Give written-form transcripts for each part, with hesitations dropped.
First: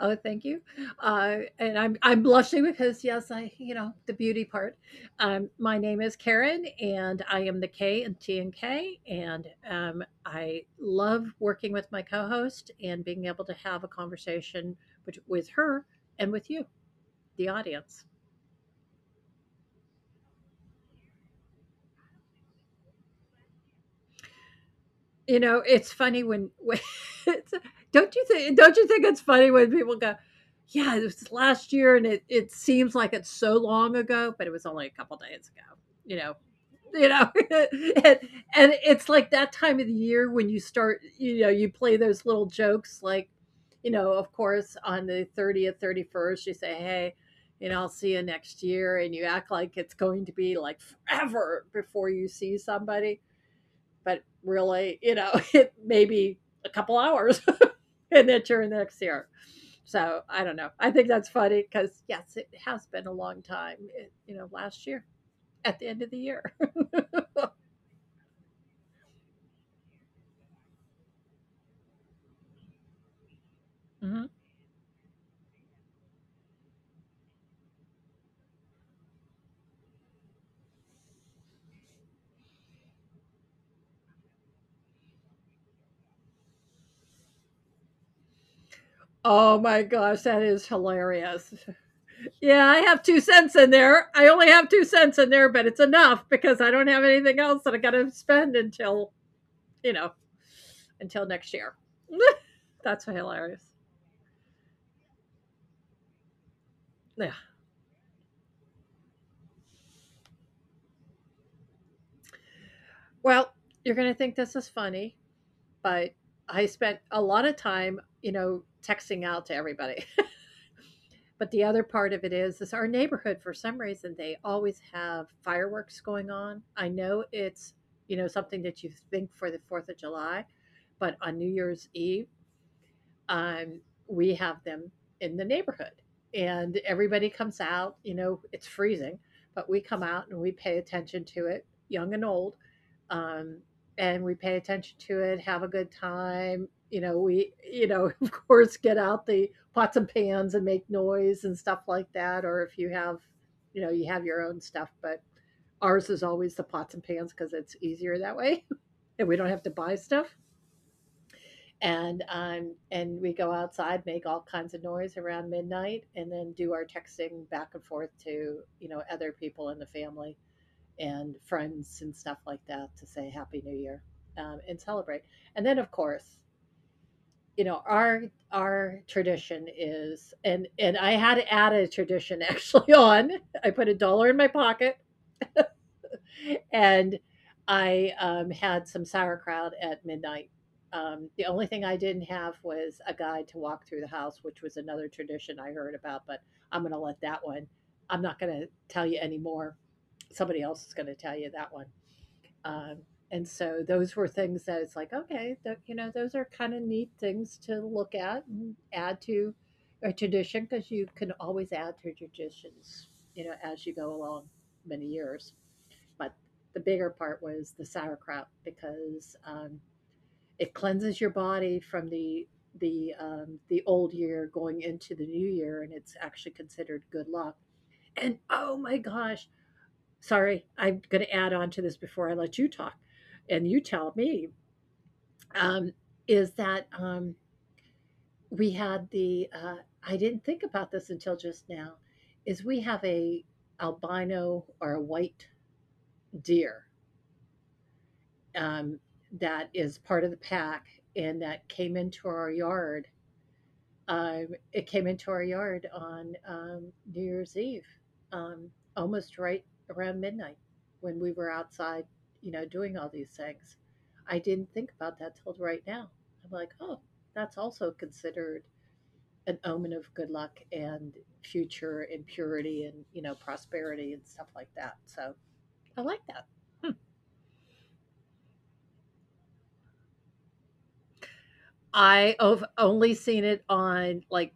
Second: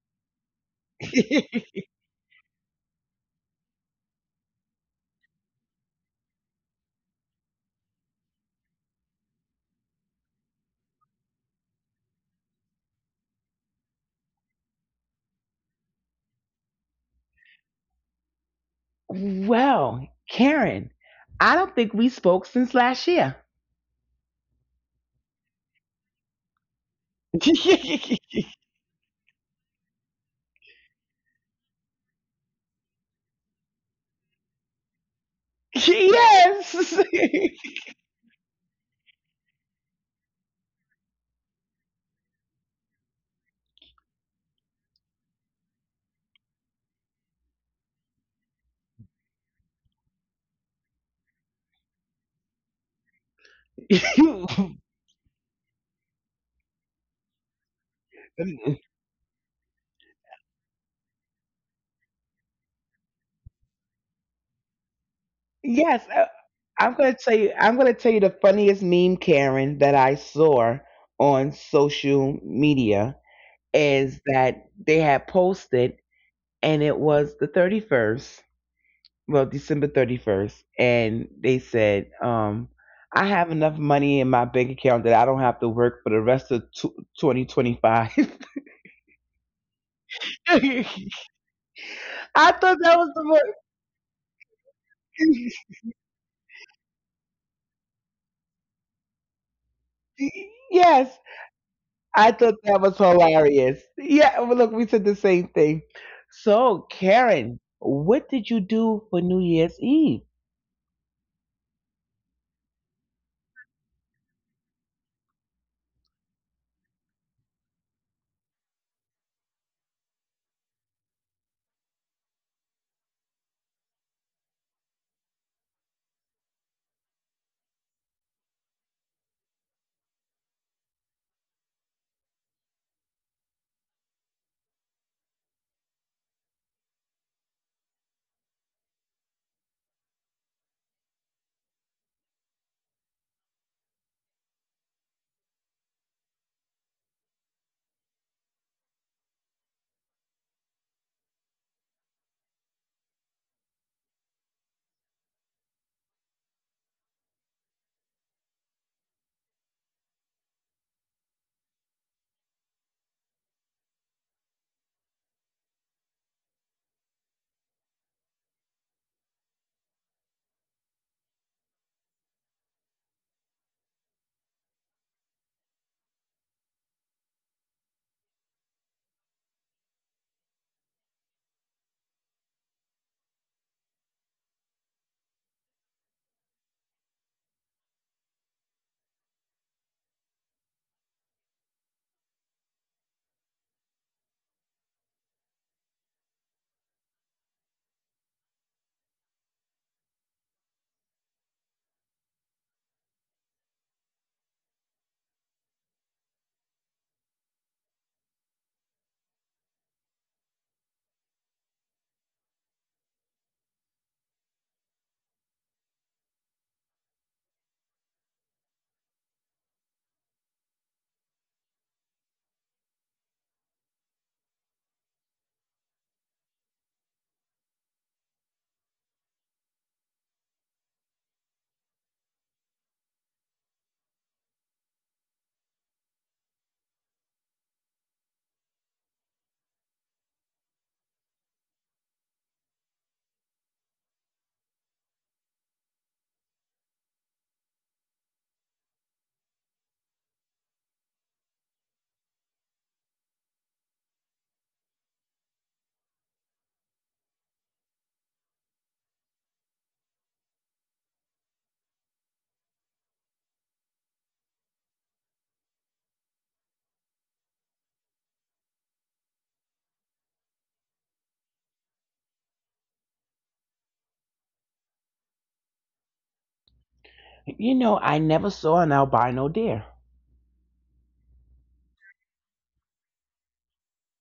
Oh, thank you. And I'm blushing because yes, I the beauty part. My name is Karen, and I am the K and T and K, and I love working with my co-host and being able to have a conversation with her and with you, the audience. Karen, I don't think we spoke since last year. You know, it's funny when it's, don't you think don't you think it's funny when people go, yeah, it was last year, and it seems like it's so long ago, but it was only a couple days ago. You know, Yes. you know and, and it's like that time of the year when you start, you know, you play those little jokes like, you know, of course on the 30th, 31st, you say, hey, you know, I'll see you next year, and you act like it's going to be like forever before you see somebody, but really, you know, it may be a couple hours and then you're in the next year. So I don't know, I think that's funny because yes, it has been a long time, it, last year at the end of Yes, the year. I'm gonna tell you the funniest meme, Karen, that I saw on social media Mhm. is that they had posted, and it was the 31st, well, December 31st, and they said, "I have enough money in my bank account that I don't have to work for the rest of tw 2025." Oh my gosh, that is I hilarious. thought Yeah, I that have was 2 cents the in there. I only have 2 cents in there, most. but it's enough because I don't have anything else that I got to spend until, you know, Yes, until next year. I thought that was That's hilarious. hilarious. Yeah, well, look, we said the same thing. So, Yeah. Karen, what did you do for New Year's Eve? Well, you're going to think this is funny, but I spent a lot of time, you know, texting out to everybody. But the other part of it is our neighborhood, for some reason, they always have fireworks going on. I know it's, you know, something that you think for the 4th of July, but on New Year's Eve, um, we have them in the neighborhood. And everybody comes out, you know, it's freezing, but we come out and we pay attention to it, young and old. Um, and we pay attention to it, have a good time. You know, we, you know, of course, get out the pots and pans and make noise and stuff like that. Or if you have, you know, you have your own stuff, but ours is always the pots and pans because it's easier that way, and we don't have to buy stuff. And and we go outside, make all kinds of noise around midnight, and then do our texting back and forth to, you know, other people in the family and friends and stuff like that to say happy new year, and celebrate. And then, of course, you know, our tradition is, and I had to add a tradition actually on, I put a dollar in my pocket and I had some sauerkraut at midnight. The only thing I didn't have was a guide to walk through the house, which was another tradition I heard about, but I'm going to let that one, I'm not going to tell you anymore. Somebody else is going to tell you that one. Um, and so those were things that it's like, okay, you know, those are kind of neat things to look at and add to a tradition because you can always add to traditions, you know, as you go along many years. But the bigger part was the sauerkraut because it cleanses your body from the the old year going into the new year, and it's actually considered good luck. And oh my gosh, sorry, I'm going to add on to this before I let you talk and you tell me, um, is that we had the, I didn't think about this until just now, is we have a albino or a white deer um, that is part of the pack and that came into our yard. It came into our yard on New Year's Eve, um, almost right around midnight when we were outside, you know, doing all these things. I didn't think about that till right now. I'm like, oh, that's also considered an omen of good luck and future and purity and, you know, prosperity and stuff like that. So I like that. You know, I never saw an albino deer. I have only seen it on, like,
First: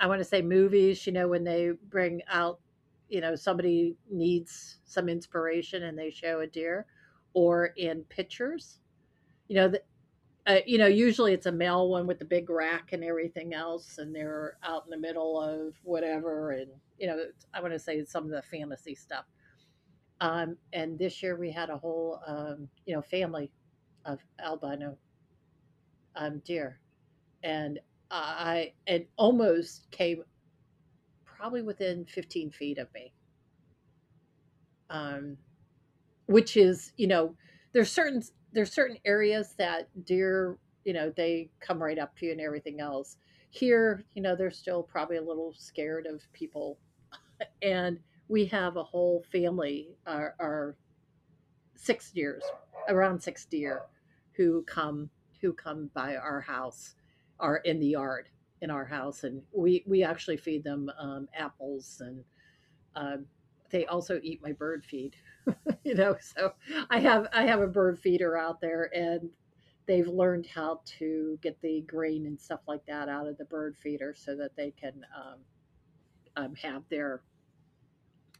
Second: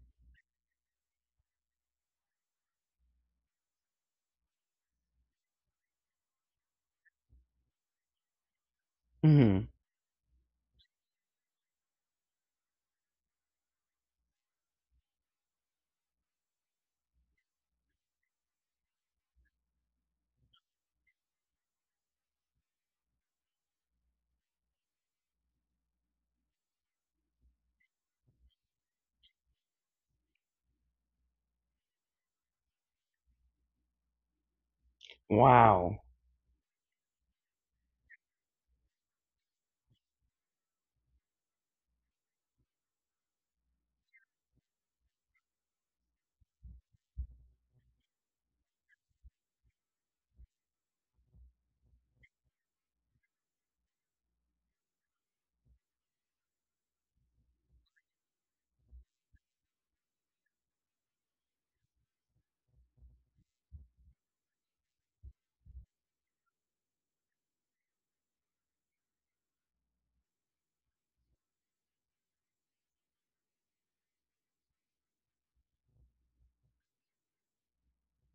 I wanna say movies, you know, when they bring out, you know, somebody needs some inspiration and they show a deer, or in pictures. You know, Hmm. the you know, usually it's a male one with the big rack and everything else, and they're out in the middle of whatever, and, you know, it's I wanna say it's some of the fantasy stuff. And this year we had a whole, you know, family of albino, deer, and I it almost came probably within 15 feet of me, um, Wow. which is, you know, there's certain there's certain areas that deer, you know, they come right up to you and everything else. Here, you know, they're still probably a little scared of people, and we have a whole family. Our 6 years, around six deer, who come who come by our house, are in the yard in our house, and we actually feed them apples, and um, they also eat my bird feed. You know, so I have a bird feeder out there, and they've learned how to get the grain and stuff like that out of the bird feeder so that they can have their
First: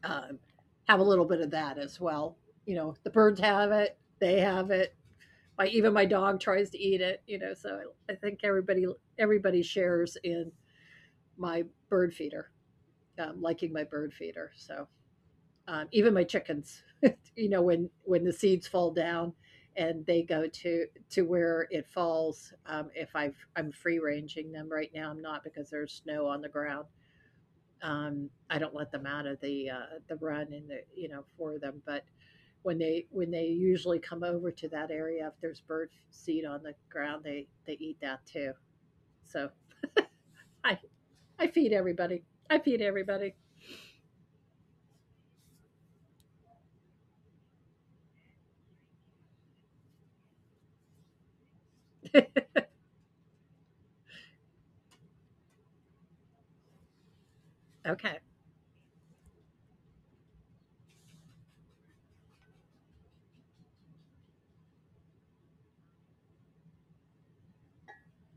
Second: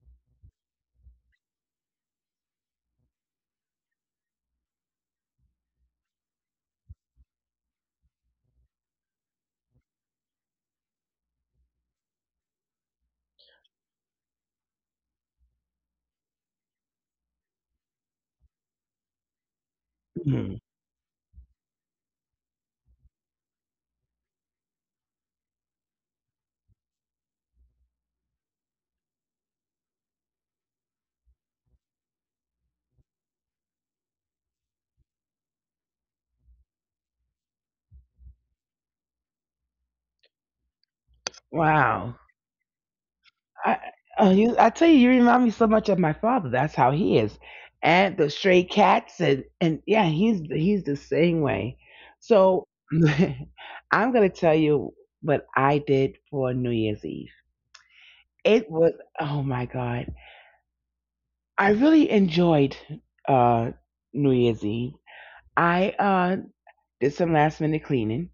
um, have a little bit of that as well. You know, the birds have it, they have it, my even my dog tries to eat it, you know. So I think everybody, everybody shares in my bird feeder, liking my bird feeder. So even my chickens you know, when the seeds fall down and they go Mhm. To where it falls. If I'm free ranging them, right now I'm not because there's snow on the ground. I don't let them out of the run and the, you know, for them, but when they usually come over to that area, if there's bird seed on the ground, they eat that too. So I I feed Wow. everybody. I feed everybody. I, I tell you, you remind me so much of my father. That's how he is. And the stray cats, and yeah, he's the same way. So, I'm gonna tell you what I did for New Year's Eve. Okay. It was, oh my God. I really enjoyed uh, New Year's Eve. I did some last minute cleaning.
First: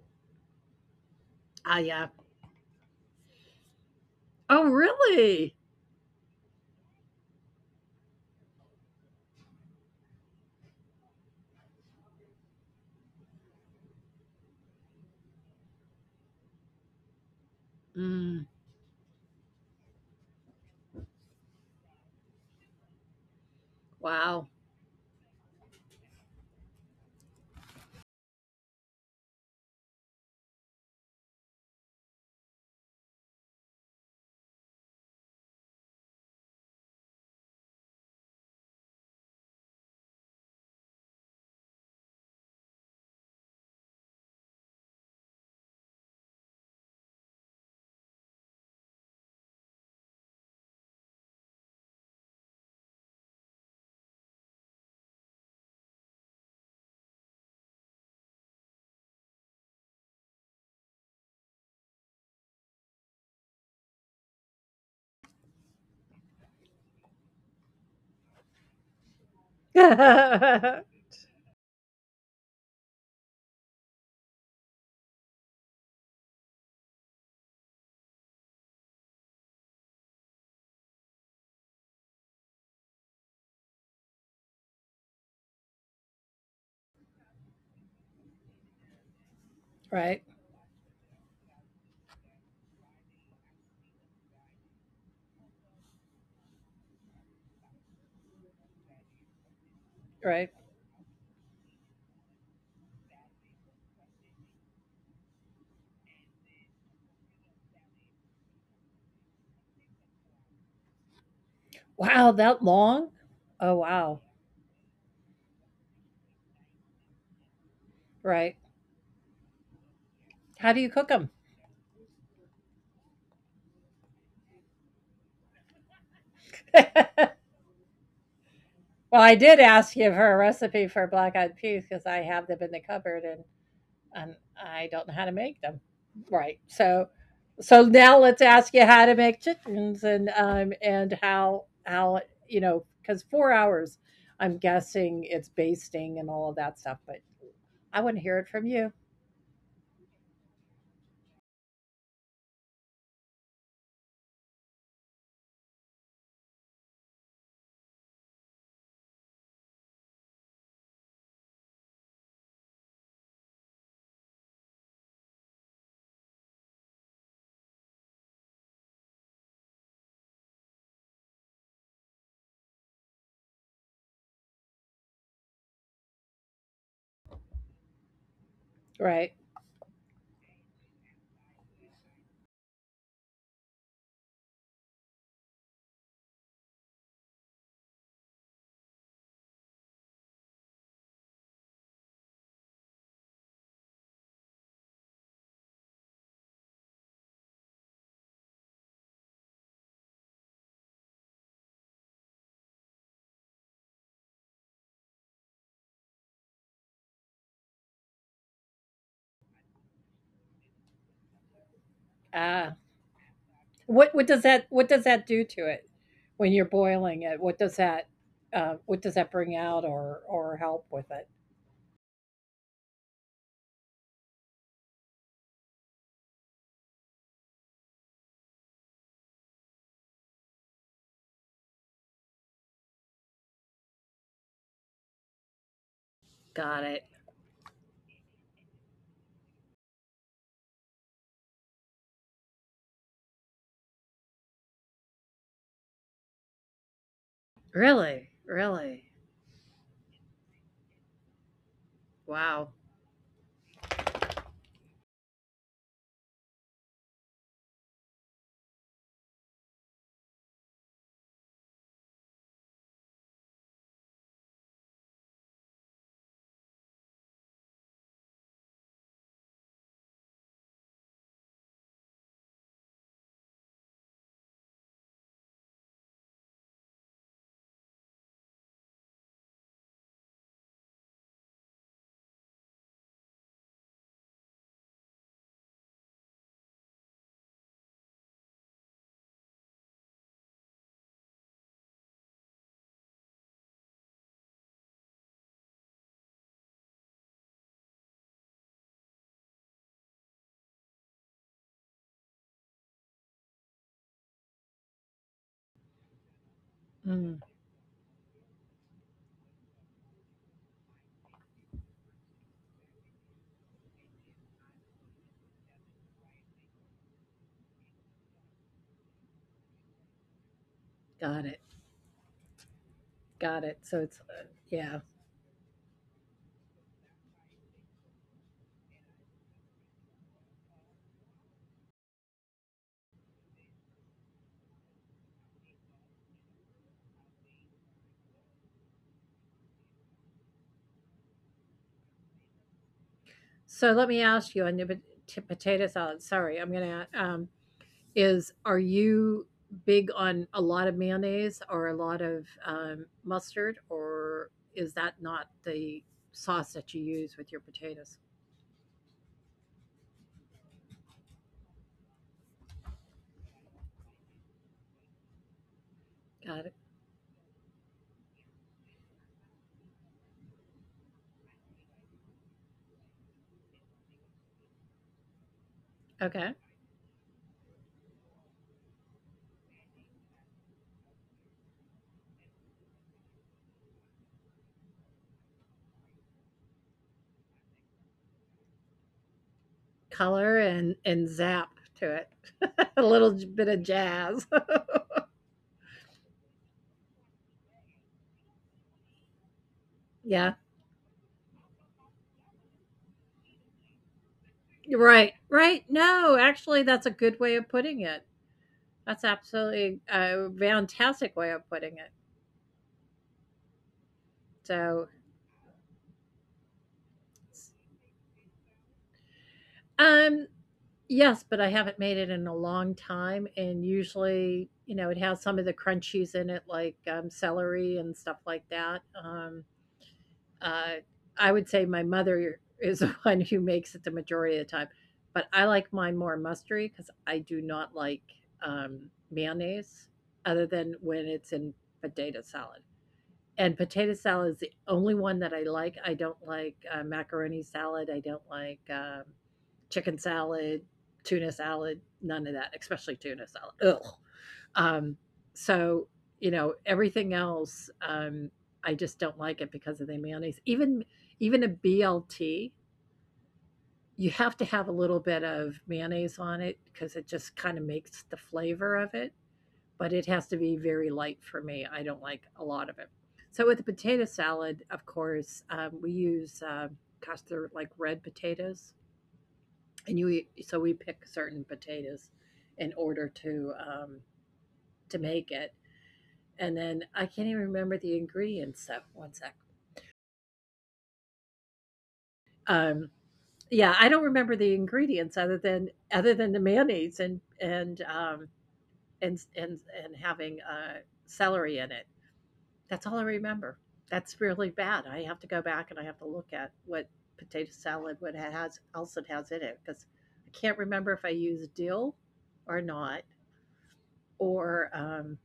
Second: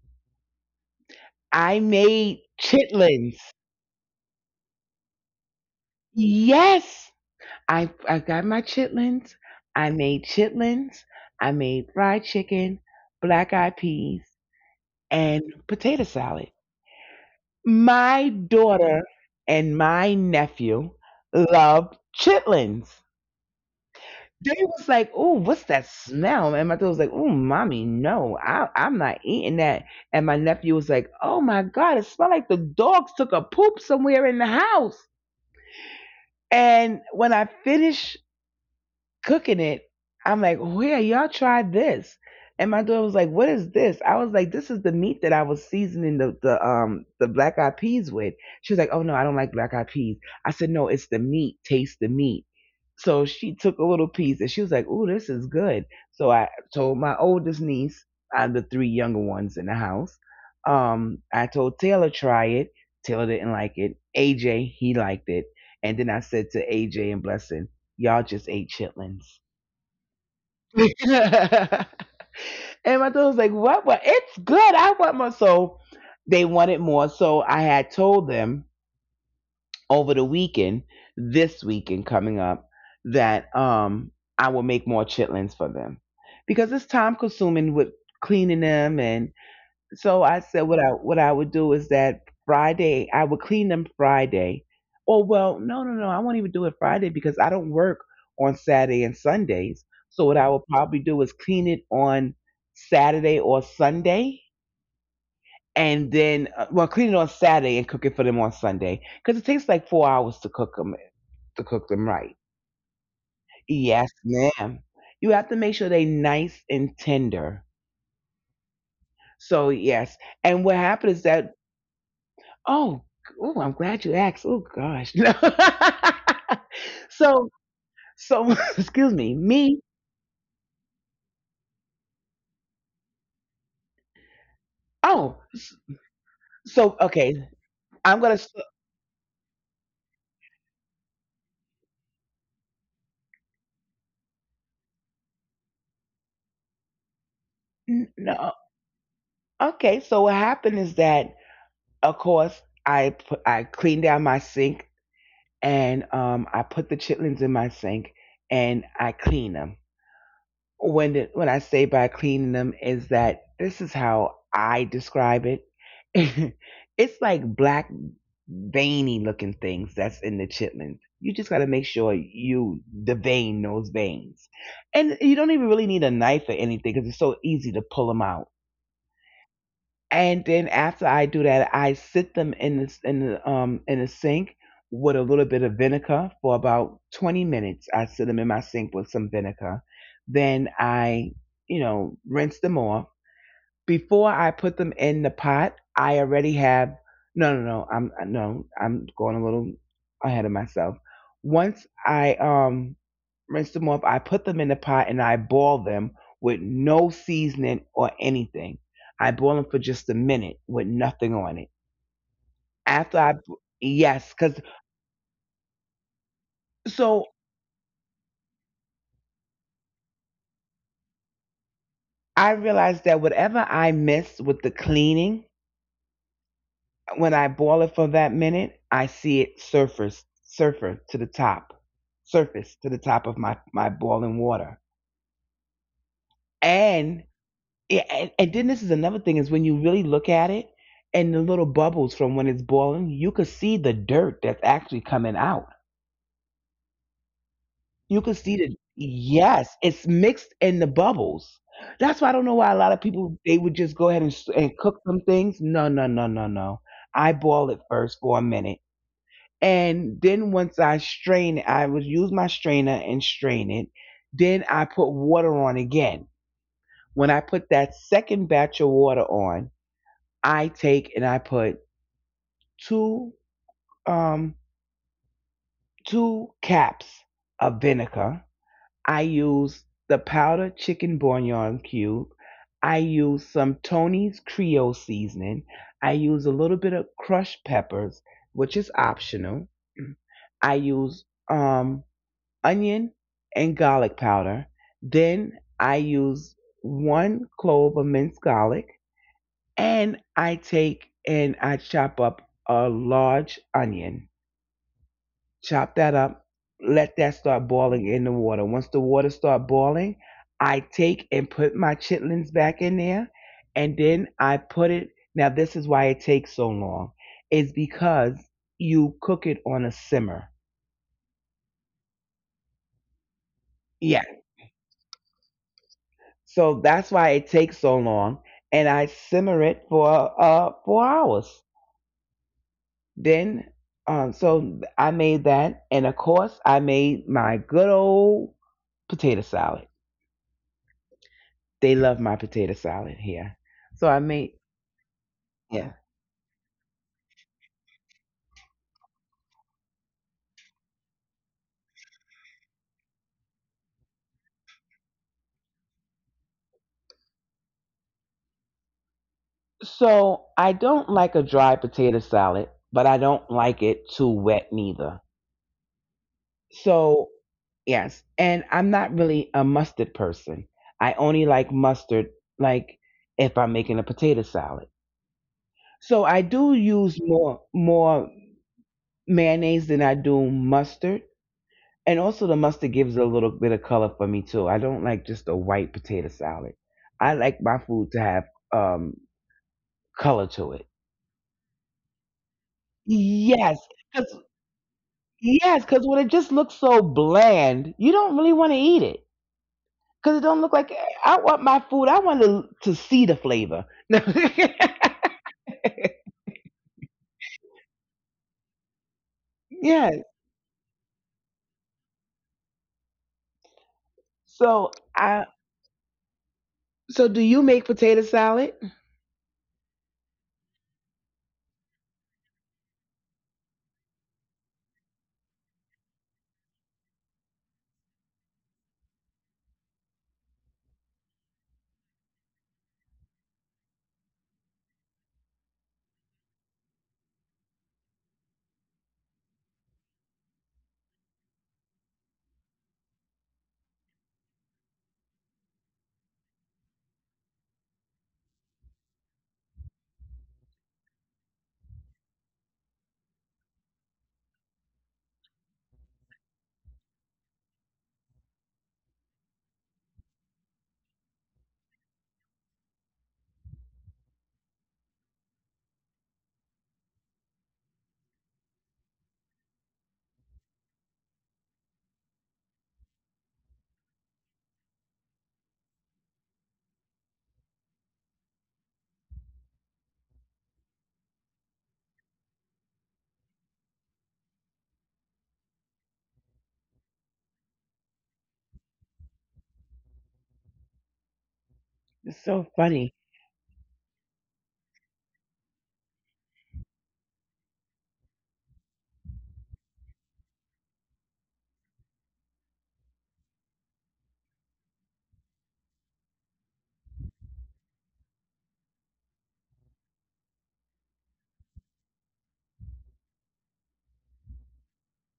Ah, I yeah. made chitlins. Oh, really? Yes, I got my chitlins. I made chitlins. I made fried chicken, black eyed peas, and potato salad. My Mm, daughter and my nephew love chitlins. wow. They was like, "Oh, what's that smell?" And my daughter was like, "Oh, mommy, no, I'm not eating that." And my nephew was like, "Oh my god, it smelled like the dogs took a poop somewhere in the house." And when I finished cooking it. I'm like, oh, "Yeah, y'all tried this? And my daughter was like, what is this? I was like, this is the meat that I was seasoning the the black eyed peas with. She was like, oh no, I don't like black eyed peas. I said, no, it's the meat. Taste the meat. So she took a little piece and she was like, oh, this is good. So I told my oldest niece, I'm the three younger ones in the house. I told Taylor try it. Taylor didn't like it. AJ, he liked it. And then I said to AJ and Blessing, y'all just ate chitlins. And my daughter was like, what? What? It's good. I want more. So they wanted more. So I had told them over the weekend, this weekend coming up, that I will make more chitlins for them. Because it's time consuming with cleaning them. And Right. so I said what I would do is that Friday I would clean them Friday. Oh well, I won't even do it Friday because I don't work on Saturday and Sundays. So what I Right. will probably do is clean it on Saturday or Sunday, and then well clean it on Saturday and cook it for them on Sunday because it takes like 4 hours to cook them Wow. right. That long? Oh, Yes, wow. ma'am. You have to make sure they nice and tender. Right. So yes, and How what do you cook happened is them? that oh, oh, I'm glad you asked. Oh gosh. No. so, so excuse Well, I me. did Me. ask you for a recipe for black eyed peas because I have them in the cupboard and I don't know how to Oh, make s- them. Right. so So, okay. so now I'm gonna. let's s- ask you how to make chickens and how, you know, because 4 hours, I'm guessing it's basting and all of that stuff. But I want to No. hear it from you. Okay. So what happened is that, of course, I cleaned down my sink and I put the chitlins in my sink and I clean them. When I say by cleaning them is that this is how I describe it. It's like black veiny looking things that's in the chitlins. You just got to make sure you devein those veins, and you don't even really need a knife or anything because it's so easy to pull them out. Right. And then after I do that, I sit them in the sink with a little bit of vinegar for about 20 minutes. I sit them in my sink with some vinegar. Then I, you know, rinse them off before I put them in the pot, I already have no. I'm no, I'm going a little ahead of myself. Once I rinse them off, I put them in the pot and I boil them with no seasoning or anything. I boil them for just a minute with nothing on it. Uh, After I Yes, what cuz what does that do to it when you're so boiling it? What does that bring out or help with it? I realized that whatever I missed with the cleaning, when I boil it for that minute, I see it surfer to the top, surface to the top of my boiling water. Got And, it. yeah, and then this is another thing is when you really look at it and the little bubbles from when it's boiling, you could see the dirt that's actually coming out. You could see the, Really? Really? yes, it's mixed in the bubbles. That's why I don't know why a lot of Wow. people they would just go ahead and cook some things. No, no, no, no, no. I boil it first for a minute. And then once I strain it, I would use my strainer and strain it. Then I put water on again. When I put that second batch of water on, I take and I put two um two caps of vinegar. I use the powdered chicken bouillon cube. I use some Tony's Creole seasoning. I use a little bit of crushed peppers, which is optional. I use um onion and garlic powder. Then I use one clove of minced garlic and I take and I chop up a large onion. Chop that up. Let that start Mm, boiling in the water. Once the water start boiling, I take and put my chitlins back in there and then I put it now this is why it takes so long. Is because you cook it on a simmer. got it. Got Yeah. it. So it's yeah. So that's why it takes so long. And I simmer it for 4 hours. Then so I made that and of course I made my good old potato salad. They love my potato salad here. So I So let me made ask you on the yeah. potato salad. Sorry, I'm gonna. Is are you big on a lot of mayonnaise or a lot of mustard, or is that not the sauce that you use with your potatoes? So I don't like a dry potato salad, but I don't like it too wet neither. Got it. So yes, and I'm not really a mustard person. I only like mustard like if I'm making a potato salad. So I do Okay. use more mayonnaise than I do mustard. And also the mustard gives a little bit of color for me too. I don't like just a white potato salad. I like my food to have um color to it. Color and zap to it. a little Yes, j- bit of cuz jazz. yes, cuz when it just looks so bland, you don't really want to eat it. Cuz it don't look Yeah. like I want my food. I want to see the flavor. You're right. Right. No, actually, that's a good way of putting it. That's Yeah. absolutely a fantastic way of putting it. So I So, so do you make potato salad? um, yes, but I haven't made it in a long time. And usually, you know, it has some of the crunchies in it, like celery and stuff like that. Uh, I would say my mother is the one who makes it the majority of the time, but I like mine more mustardy because I do not like um, mayonnaise other than when it's in potato salad. And potato salad is the only one that I like. I don't like macaroni salad. I don't like chicken salad, tuna salad, none of that, especially tuna salad. Ugh. Um, so, you know, everything else, I just don't like it because of the mayonnaise. Even even a BLT, you have to have a little bit of mayonnaise on it because it just kind of makes the flavor of it, but it has to be very light for me. I don't like a lot of it. So with the potato salad, of course, we use, gosh, they're like red potatoes, and you so we pick certain potatoes in order to make it. And then I can't even remember the ingredients. Of, one sec. It's so Um, funny. yeah, I don't remember the ingredients other than the mayonnaise and having celery in it. That's all I remember. That's really bad. I have to go back and I have to look at what potato salad what it has else it has in it because I can't remember if I used dill or not or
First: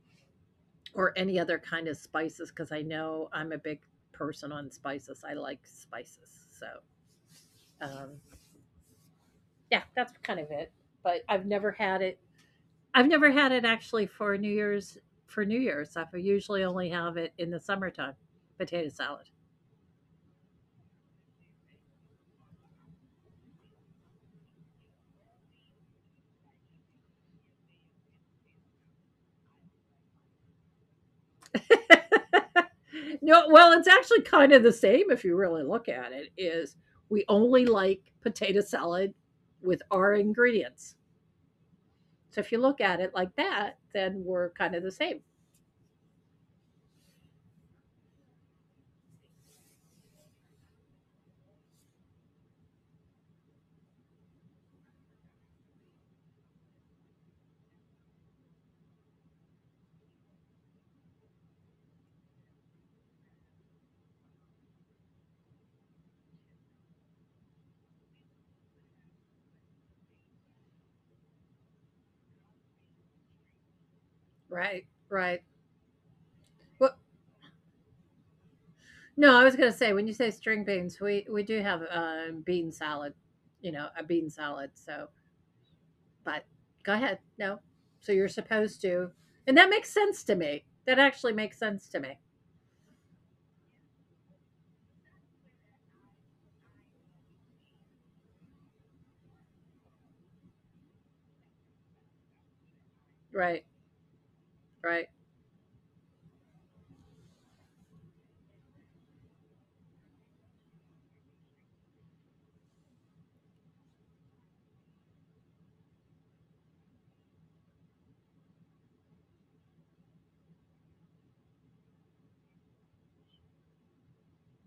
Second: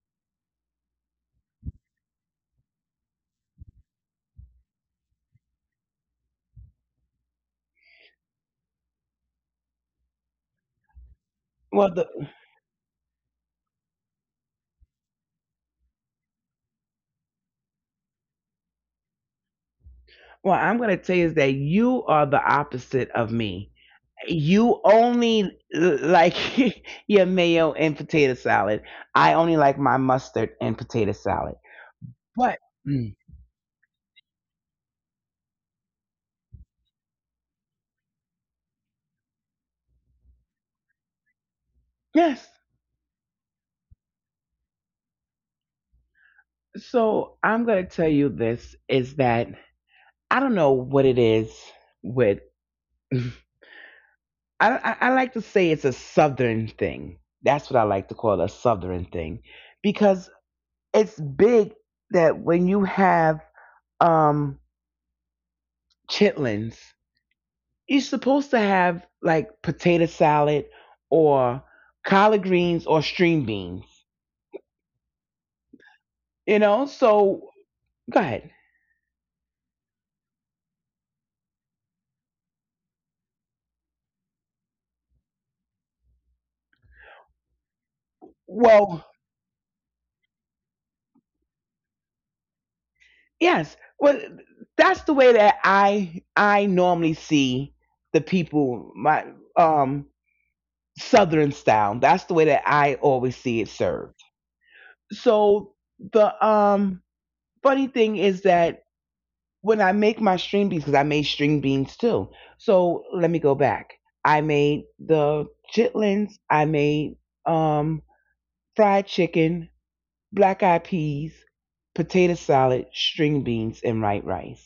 or any other kind of spices because I know I'm a big person on spices. I like spices, so, um, yeah, that's kind of it, but I've never Well, had it the I've never had it actually for New Year's for New Year's. I usually only have it in the summertime, potato salad. Well, I'm going to tell you is that you are the opposite of me. You only like your mayo and potato salad. I only like my mustard and potato salad. But mm, No, well, it's actually kind of the same if you really look at it, is we only like potato salad with our ingredients. So yes, if you look at it like that, then we're kind of the same. so I'm going to tell you this is that I don't know what it is with. I, I like to say it's a southern thing. That's what I like to call a southern thing, because it's big that when you have um chitlins you're supposed to have like potato salad or collard greens or string beans. Right, right. You know, Well, so go ahead. no, I was going to say when you say string beans, we do have a bean salad, you know, a bean salad. So, but go ahead. No, so you're supposed Well, to, and that makes sense to me. That actually makes sense to me. yes. Well, that's the way that I normally see the people my um southern style. That's the way that I always see Right, it served. right. So the funny thing is that when I make my string beans, because I made string beans too. So let me go back. I made the chitlins. I made um, fried chicken, black eyed peas, potato salad, string beans, and white rice.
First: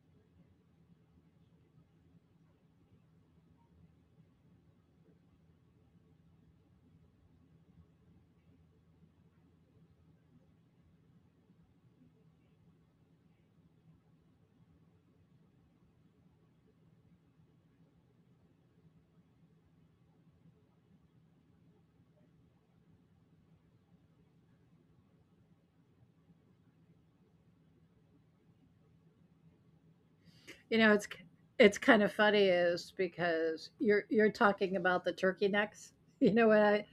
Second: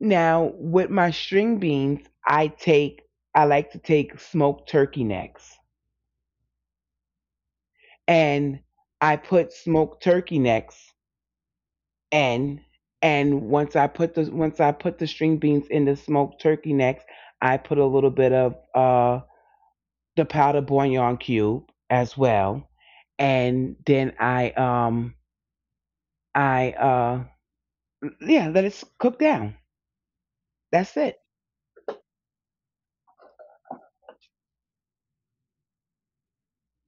Now with my string beans, I like to take smoked turkey necks and I put smoked turkey necks and and once I put the string beans in the smoked turkey necks, I put a little bit of the powdered bouillon cube as well, and then I yeah let it cook down. You know, That's it. it's kind of funny is because you're talking about the turkey necks. You know what I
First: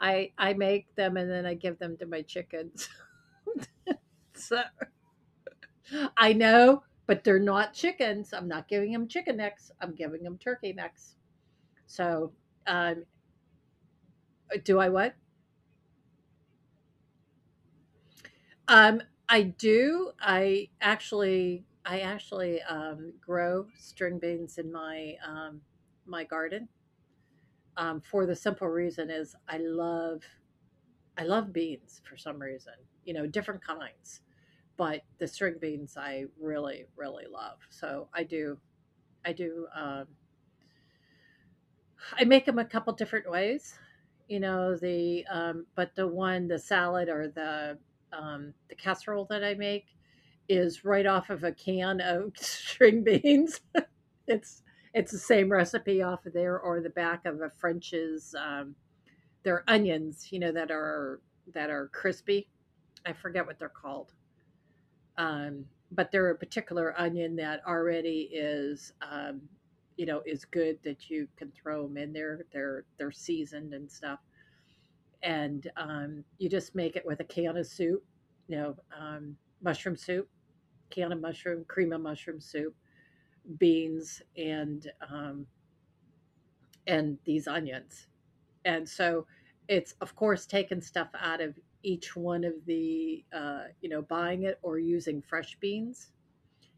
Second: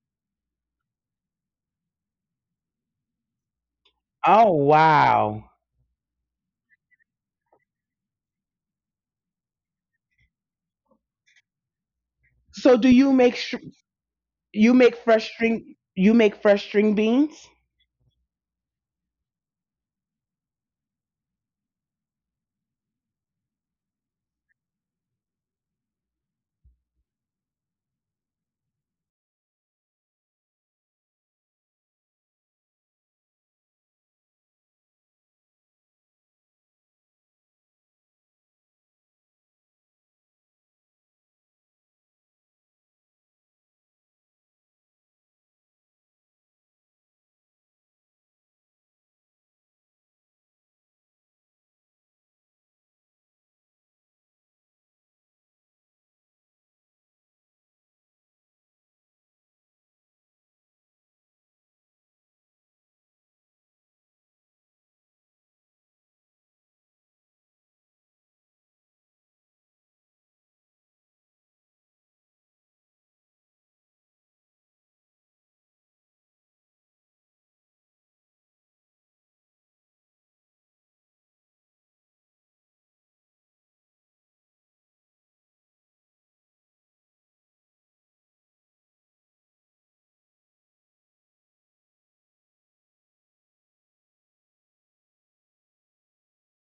I I make them and then I give them to my chickens. Oh So wow! I know, but they're not chickens. I'm not giving them chicken necks. I'm giving them turkey necks. So, So do um, you make str- You do I make what? fresh string you make fresh string beans? Um, I do. I actually grow string beans in my my garden for the simple reason is I love beans for some reason. You know, different kinds, but the string beans I really really love. So I do, I make them a couple different ways, you know, but the salad or the casserole that I make is right off of a can of string beans. It's it's the same recipe off of there or the back of a French's, are onions, you know, that are crispy. I forget what they're called. Um, but they're a particular onion that already is, you know, is good that you can throw them in there. They're seasoned and stuff, and you just make it with a can of soup, you know, mushroom soup, can of mushroom, cream of mushroom soup, beans, and these onions. And so it's of course taking stuff out of each one of the you know buying it or using fresh beans.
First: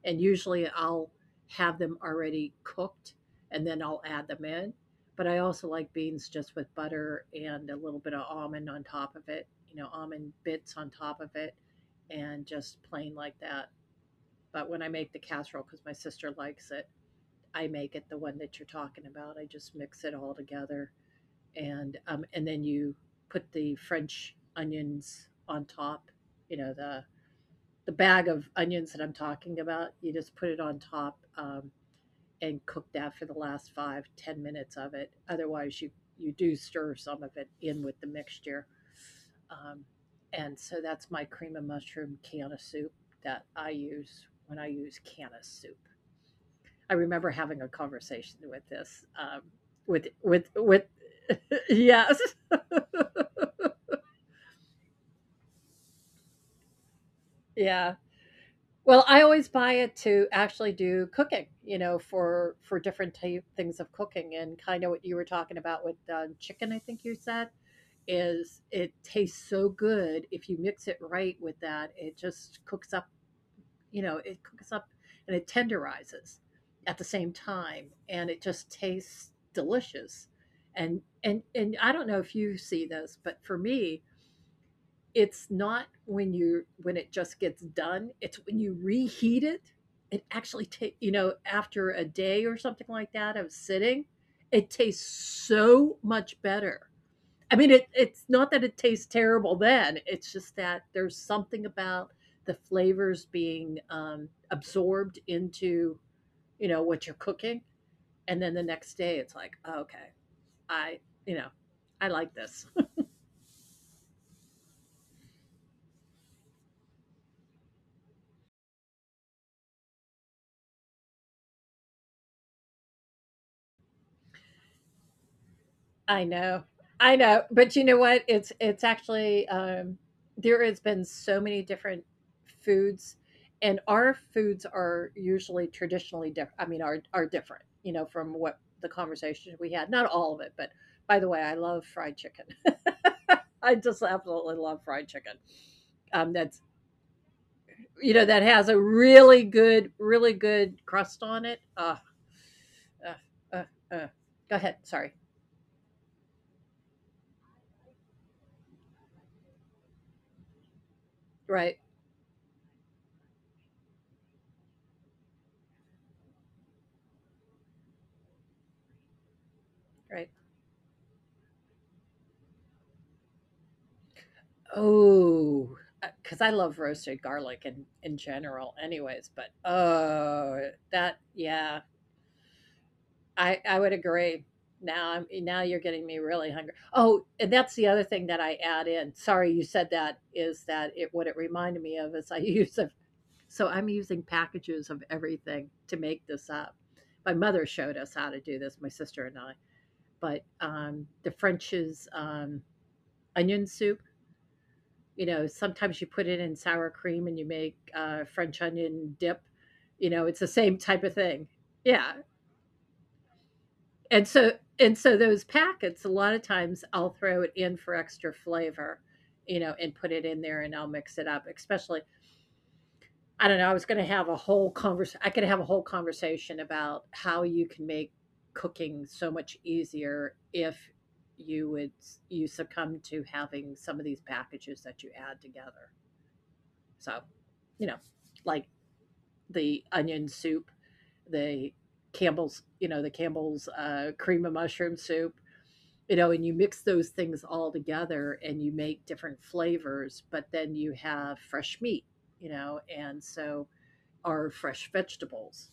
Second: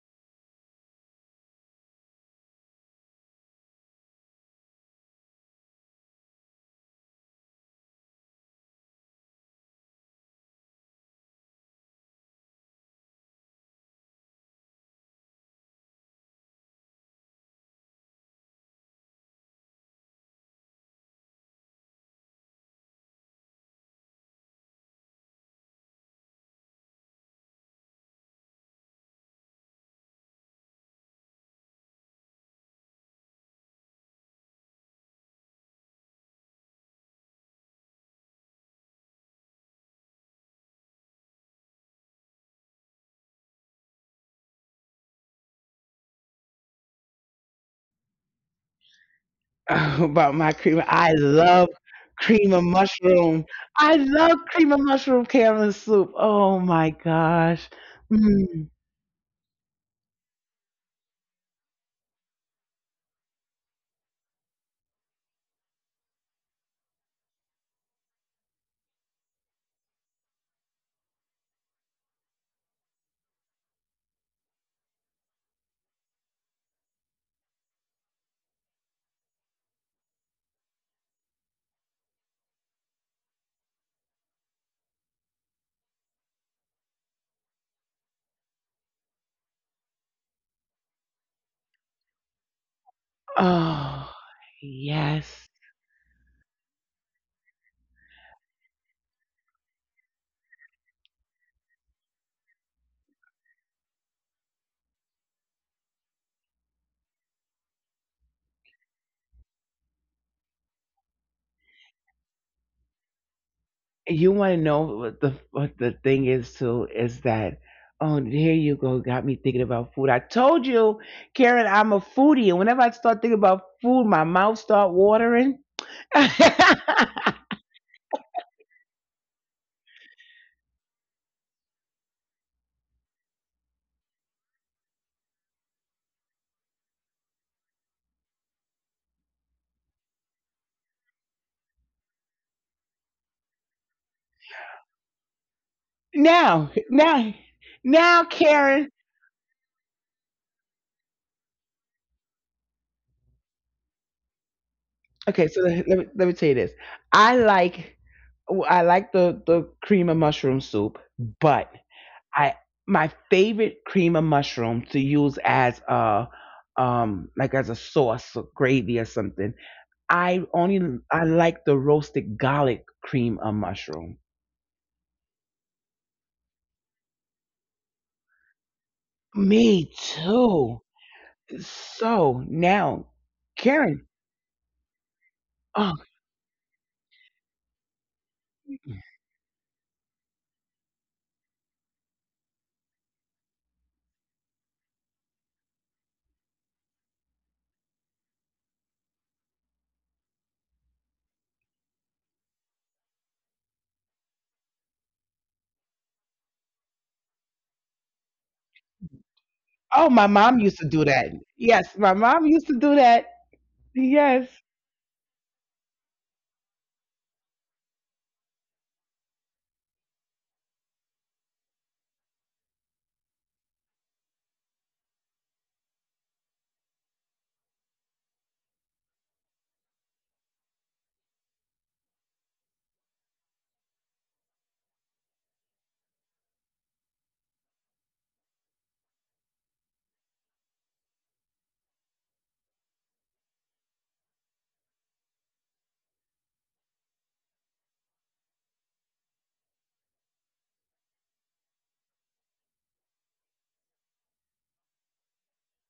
And usually I'll have them already cooked and then I'll add them in. But I also like beans just with butter and a little bit of almond on top of it, you know, almond bits on top of it and just plain like that. But when I make the casserole, because my sister likes it, I make it the one that you're talking about. I just mix it all together and then you put the French onions on top. You know the bag of onions that I'm talking about. You just put it on top, and cook that for the last five, 10 minutes of it. Otherwise, you do stir some of it in with the mixture. Um, and so that's my cream of mushroom can of soup that I use when I use can of soup. I remember having a conversation with this, About my cream. with I love yes, cream of mushroom. I love cream of mushroom caramel soup. Oh my gosh. yeah. Mm. Well, I always buy it to actually do cooking, you know, for different type things of cooking and kind of what you were talking about with chicken. I think you said is it tastes so good if you mix it right with that. It just cooks up, you know, it cooks up and it tenderizes at the same time and it just tastes delicious. And I don't know if you see this, but for me, it's not when you when it just gets done, it's when you reheat it. It actually you know, after a day or something like that of Oh sitting, it tastes yes. so much better. I mean, it, it's not that it tastes terrible then. It's just that there's something about the flavors being absorbed into, you know, what you're cooking. And then the next day it's like, "Oh, okay, I, you know, I like this." You want to know what the thing is too is that oh here you go got me thinking about food. I told you, Karen, I'm a foodie, and whenever I start thinking about food, my mouth start watering. I know. I know. But you know what? It's actually there has been so many different foods and our foods are usually traditionally different. I mean are different, you know, from what the conversation we had. Not all of it, but by the way, I love fried chicken. I just absolutely love fried chicken. That's Now, now, you now, know that has a Karen. really good really good crust on it. Uh, uh, uh. Go ahead. Sorry. Okay, so let me tell you this. I like I like the cream of mushroom soup, but Right. I, my favorite cream of mushroom to use as a like as a sauce or gravy or something. Right. I like the roasted garlic cream of mushroom. Oh, because I love roasted garlic in general anyways, but, Me oh, too. that yeah, So now, I would Karen, agree. Now you're oh, getting me really hungry. Oh, and that's the other thing that I add in, sorry you said that, is that it what it reminded me of is I use a so I'm using packages of everything to make this up. My mother showed us how to do this, my sister and I, but, the French's, onion soup. You know, sometimes you put it in sour cream and you make, French onion dip, oh, you my know, it's the mom used same to do type of that. thing. Yes, my Yeah, mom used to do that. and Yes. so and so those packets, a lot of times I'll throw it in for extra flavor, you know, and put it in there and I'll mix it up, especially I don't know, I could have a whole conversation about how you can make cooking so much easier if you would you succumb to having some of these packages that you add together. So, you know, like the onion soup, the Campbell's, you know, the Campbell's cream of mushroom soup, you know, and you mix those things all together and you make different flavors, but then you have fresh meat, you know, and so are fresh vegetables.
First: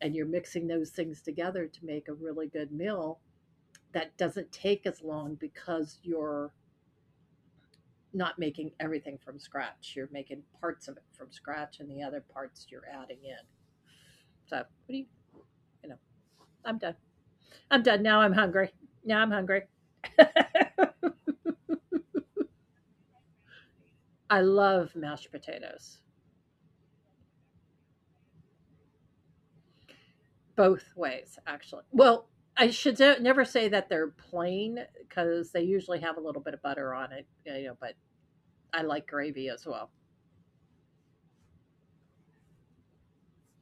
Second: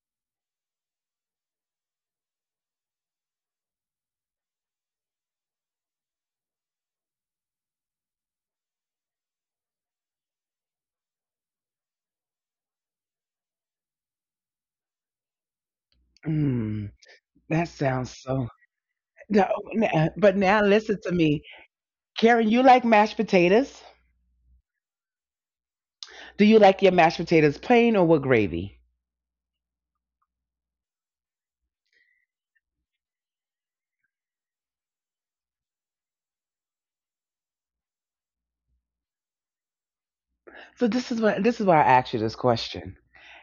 And you're mixing those things together to make a really good meal that doesn't take as long because you're not making everything from scratch. You're making parts of it from scratch and the other parts you're adding in. So what do you you know, I'm Mm, done. that I'm done. sounds Now I'm so. hungry. Now I'm No, hungry. But now listen to me. Karen, you like mashed potatoes? I love mashed potatoes Do you like your mashed potatoes plain or with gravy? both ways, actually. Well, I should never say that they're plain because they usually have a little bit of butter on it, you know, but I like gravy as well. So this is what, this is why I asked you this question.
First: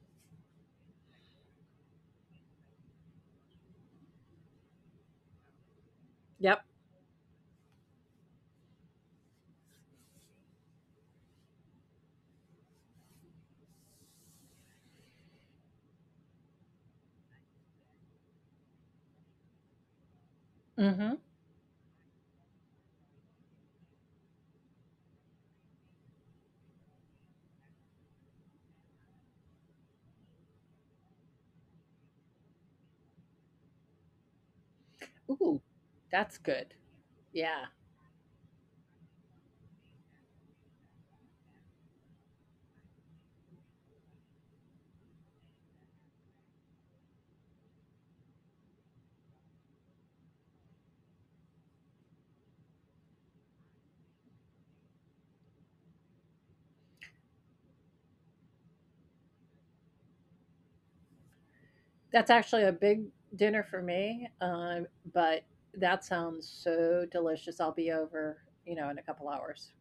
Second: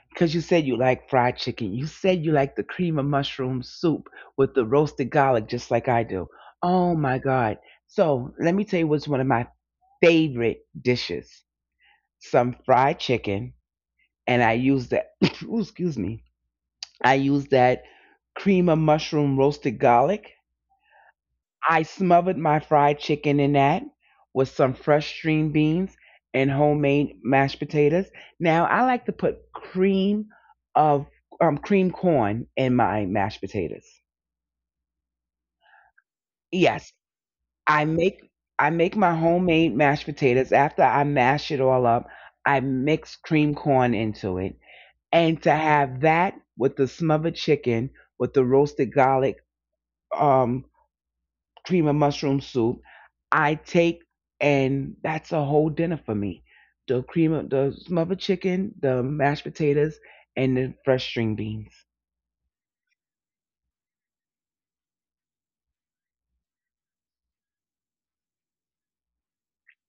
Because you said you like fried chicken. You said you like the cream of mushroom soup with the roasted garlic, just like I do. Yep. Oh my God. So let me tell you what's one of my favorite dishes, some fried chicken, and I use that. Ooh, excuse me. I use that cream of mushroom roasted garlic. Mm-hmm. I smothered my fried chicken in that with some fresh string beans and homemade mashed potatoes. Now I like to put cream of, cream corn in my mashed potatoes. Ooh, that's good. Yes, Yeah. I make I make my homemade mashed potatoes. After I mash it all up, I mix cream corn into it, and to have that with the smothered chicken with the roasted garlic, um cream of mushroom soup. I take, and that's a whole dinner for me: the cream of the smothered chicken, the mashed potatoes, and the fresh string beans. That's actually a big dinner for me, but that sounds so delicious. I'll be over, you know, in a couple hours.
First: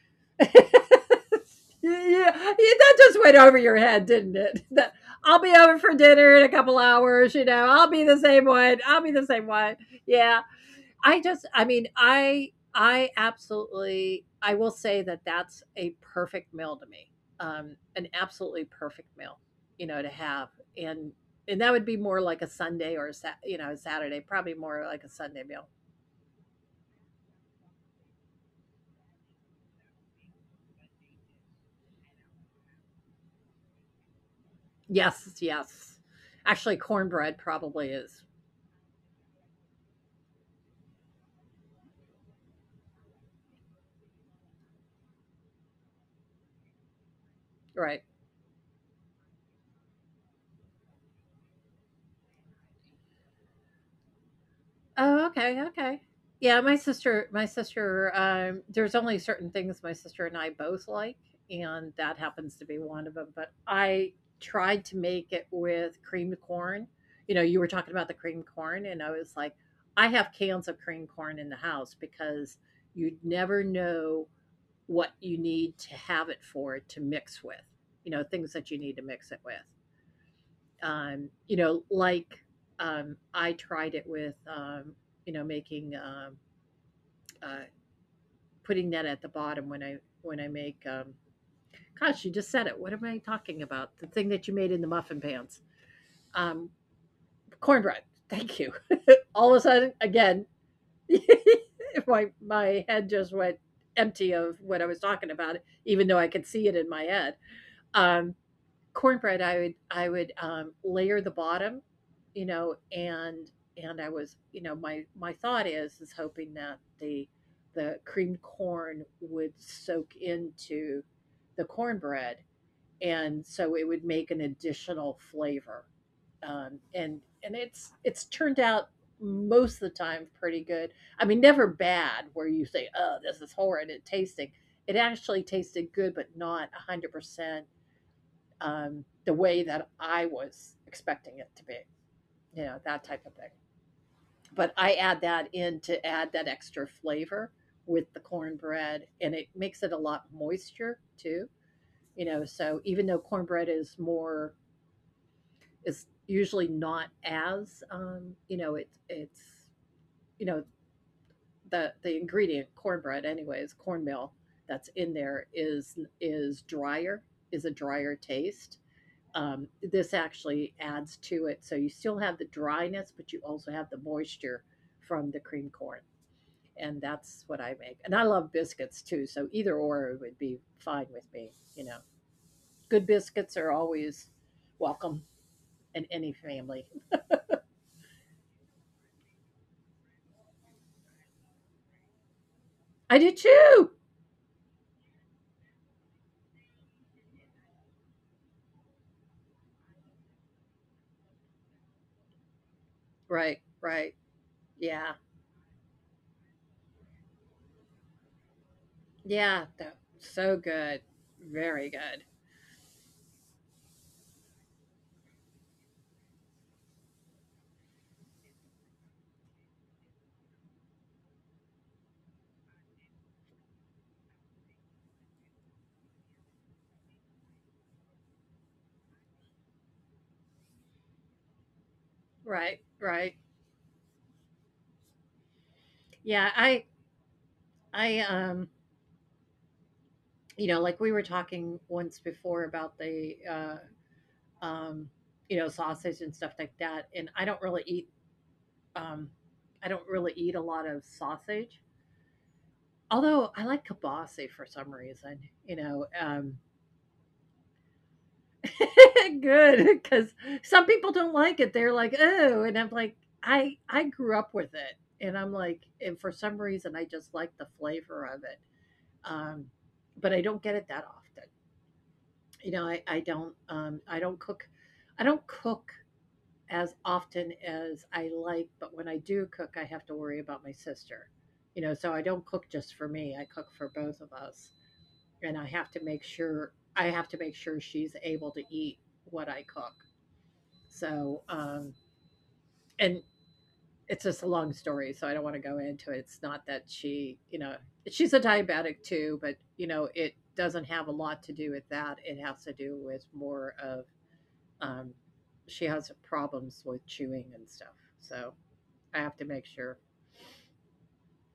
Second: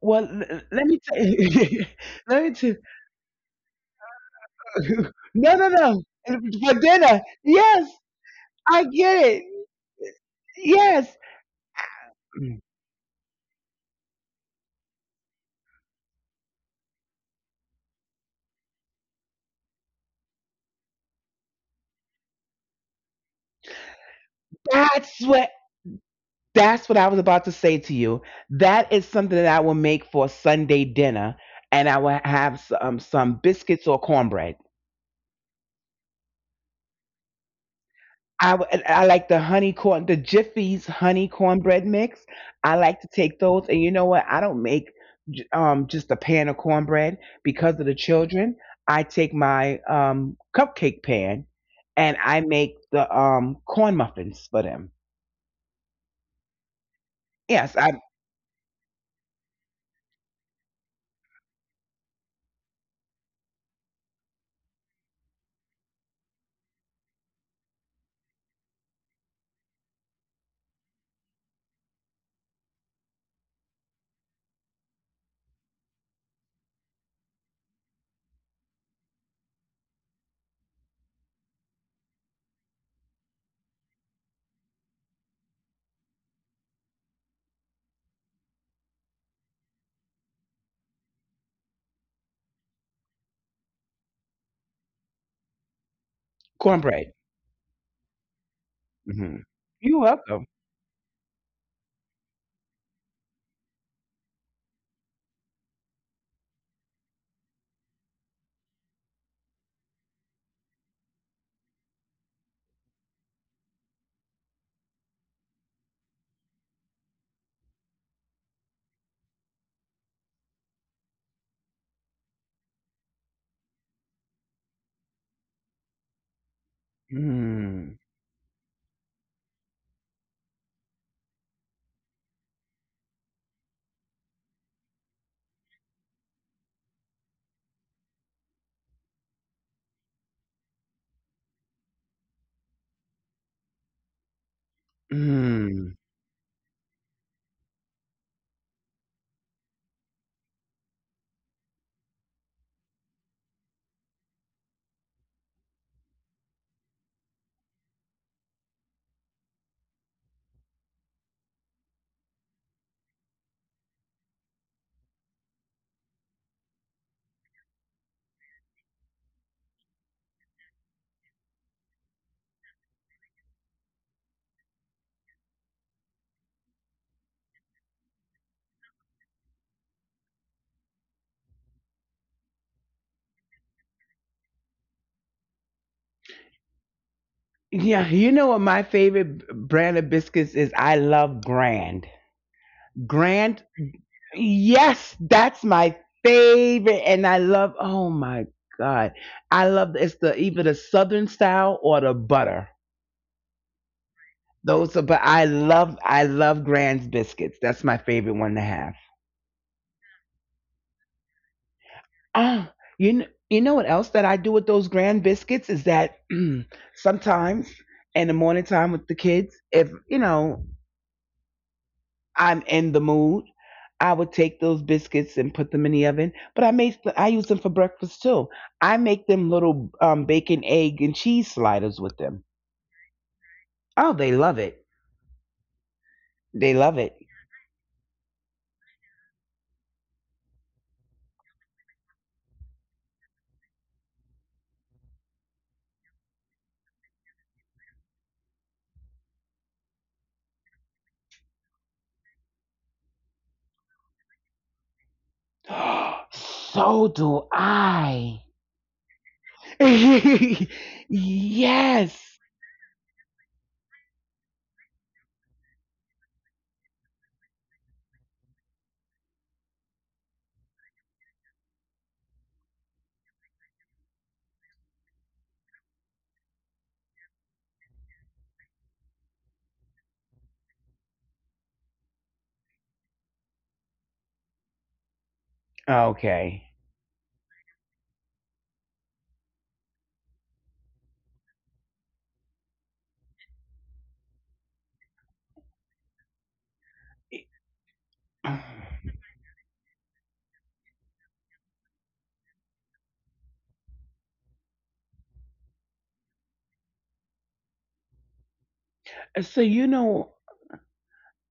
Well, let me tell you. Yeah, Let me tell yeah, that just went over your head, didn't it? That I'll be no, no, over for no, dinner in a for couple dinner, hours. You know, I'll yes, be the same one. I I'll be get the it, same one. Yeah, yes. I mean, I absolutely, I will say that that's a perfect meal to me. An absolutely perfect meal, you know, to have, and and that would be more like a Sunday or a you know, a Saturday, probably That's more like a what, Sunday meal. that's what I was about to say to you. That is something that I will make for Sunday dinner, and I will have some biscuits or cornbread. Yes, yes. Actually, cornbread probably is And I like the honey corn, the Jiffy's honey cornbread mix. I like to take those, and you know what? I don't make just a pan of cornbread because of the right. children. I take my, cupcake pan, and I make the, corn muffins for them. Oh, okay, okay. Yeah, Yes, my I, sister, there's only certain things my sister and I both like, and that happens to be one of them. But I tried to make it with creamed corn. You know, you were talking about the creamed corn, and I was like, "I have cans of creamed corn in the house because you never know what you need to have it for to mix with, you know, things that you need to mix it with." You know, like, I tried it with, you know, making, uh, putting that at the bottom when I make, gosh, you just said it. What am I talking about? The thing that you made in the muffin pans, um, cornbread. cornbread. Thank you. Hmm. All of a You're sudden, welcome. again, my head just went empty of what I was talking about, even though I could see it in my head. Um, Cornbread, I would, layer the bottom, you know, and I was you know, my thought is hoping that the creamed corn would soak into the cornbread, and so it would make an additional flavor. And Mm-hmm. it's turned out most of the time pretty good. I mean, never bad where you say, "Oh, this is horrid at tasting." It actually tasted good, but not 100% the way that I was expecting it to be, you know, that type of thing. But I add that in Mm. to add that extra flavor with the cornbread, and it makes it a lot moisture too, you know. So even though cornbread is more, is usually not as, it, it's, you know, the ingredient cornbread anyway is cornmeal that's in there is drier, is a drier taste. This actually adds to it. So you still have the dryness, but you also have the moisture from the cream corn. And that's what I make. And I love biscuits too. So either or would be fine with me. You know, good biscuits are always welcome in any family. Yeah, you know what my favorite brand of biscuits is? I love Grand. I do Grand? too. Yes, that's my favorite. And I love, oh my God. I love, it's the either the Southern style or the butter. Right, right. Those are, Yeah, but I love Grand's biscuits. That's my favorite one to have. yeah. So good. Very good. Oh, you know what else that I do with those Grand biscuits is that sometimes in the morning time with the kids, if, you know, I'm in the mood. I would take those biscuits and put them in the oven, but I make the, I use them for breakfast too. I make them little, bacon, egg, and cheese sliders with them. Right, right. Oh, they love it. Yeah, They I, love it. I, um, like we were talking once before about the um, sausage and stuff like that. And I don't really eat, um, I don't really eat a lot of sausage. Although I like kielbasa for some reason, you know, um, So do I. good because some people don't like it. They're like, Yes. oh, and I'm like, I grew up with it, and I'm like, and for some reason, I just like the flavor of it. Um, but I don't get it that often. You know, I don't cook as often as I like, but when I do cook, I have to worry about my sister. You know, so I don't cook just for me. I cook for both of us, and Okay. I have to make sure she's able to eat what I cook. So, and it's just a long story, so I don't want to go into it. It's not that she's a diabetic too, but you know, it doesn't have a lot to do with that. It has to do with more of, um, she has problems with chewing and stuff. So, I have to So make you sure. know,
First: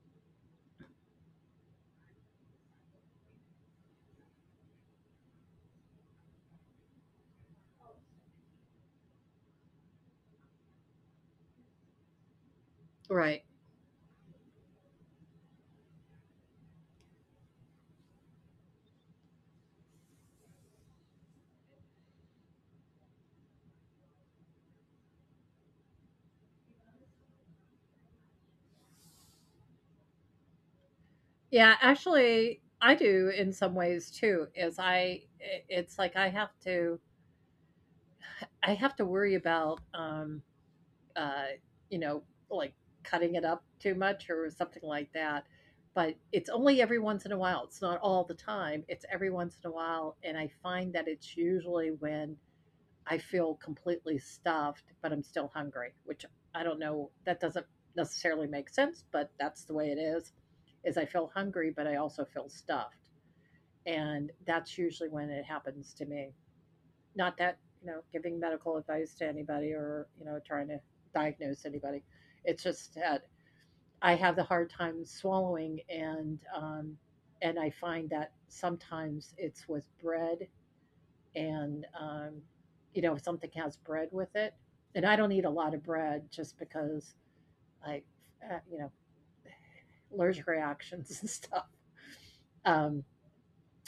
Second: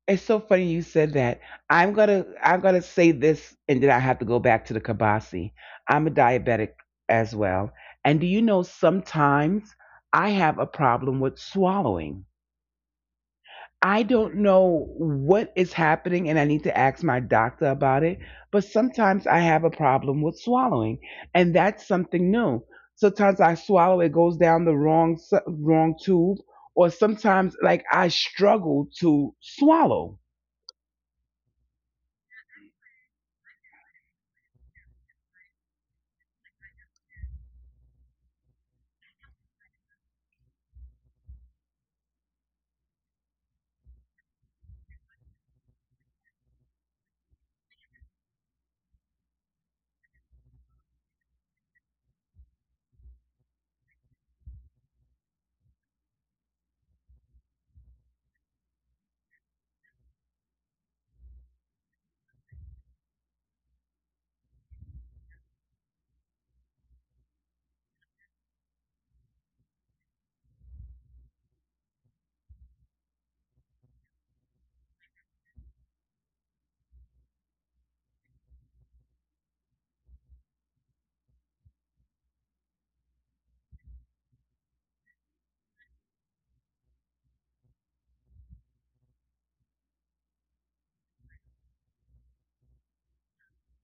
it's so funny you said that. I'm gonna say this, and then I have to go back to the kabasi. I'm a diabetic as well, and do you know sometimes I have a problem with swallowing. Right. I don't know what is happening, and I need to ask my doctor about it. But sometimes I have a problem with swallowing, and that's something new. Sometimes I swallow, it goes down the wrong wrong tube, or sometimes like I struggle to swallow. Yeah, actually I do in some ways too is it's like I have to, I have to worry about uh you know like cutting it up too much or something like that. But it's only every once in a while. It's not all the time. It's every once in a while, and I find that it's usually when I feel completely stuffed, but I'm still hungry, which I don't know, that doesn't necessarily make sense, but that's the way it is. Is I feel hungry, but I also feel stuffed. And that's usually when it happens to me. Not that, you know, giving medical advice to anybody or, you know, trying to diagnose anybody. It's just that I have the hard time swallowing, and I find that sometimes it's with bread, and you know, if something has bread with it, and I don't eat a lot of bread just because I you know allergic reactions and stuff. um,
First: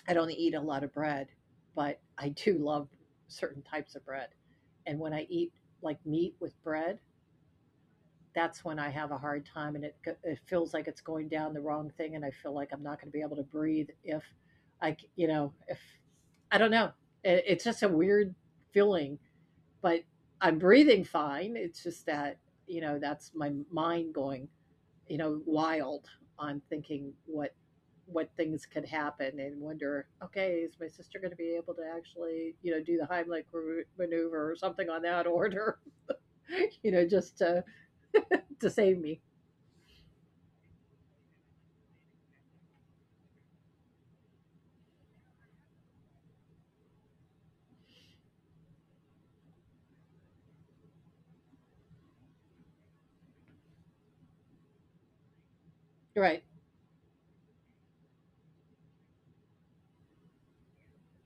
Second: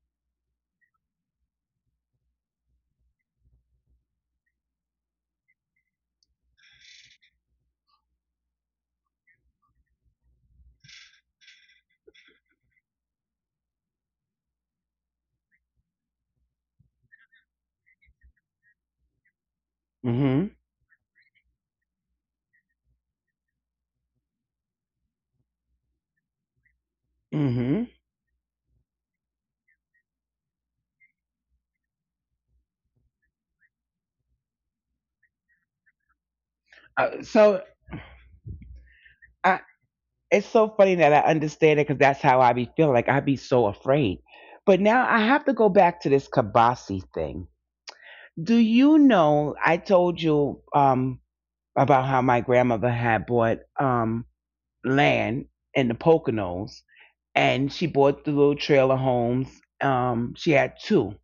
I don't eat a lot of bread, but I do love certain types of bread, and when I eat like meat with bread, that's when I have a hard time, and it feels like it's going down the wrong thing, and I feel like I'm not going to be able to breathe if I c- you know if I don't know it's just a weird feeling. But Mm-hmm. I'm breathing fine. It's just that, you know, that's my mind going, you know, wild on thinking Hmm. what things could happen, and wonder, okay, is my sister going to be able to actually, you know, do the Heimlich maneuver or something on that order, you know, just So to save me. I, it's so funny that I understand it because that's how I be feeling. Like I be so afraid. But now I have to go back to this kabasi thing. Do you know? I told you, about how my grandmother had bought, land in the Right. Poconos, and she bought the little trailer homes. She had two.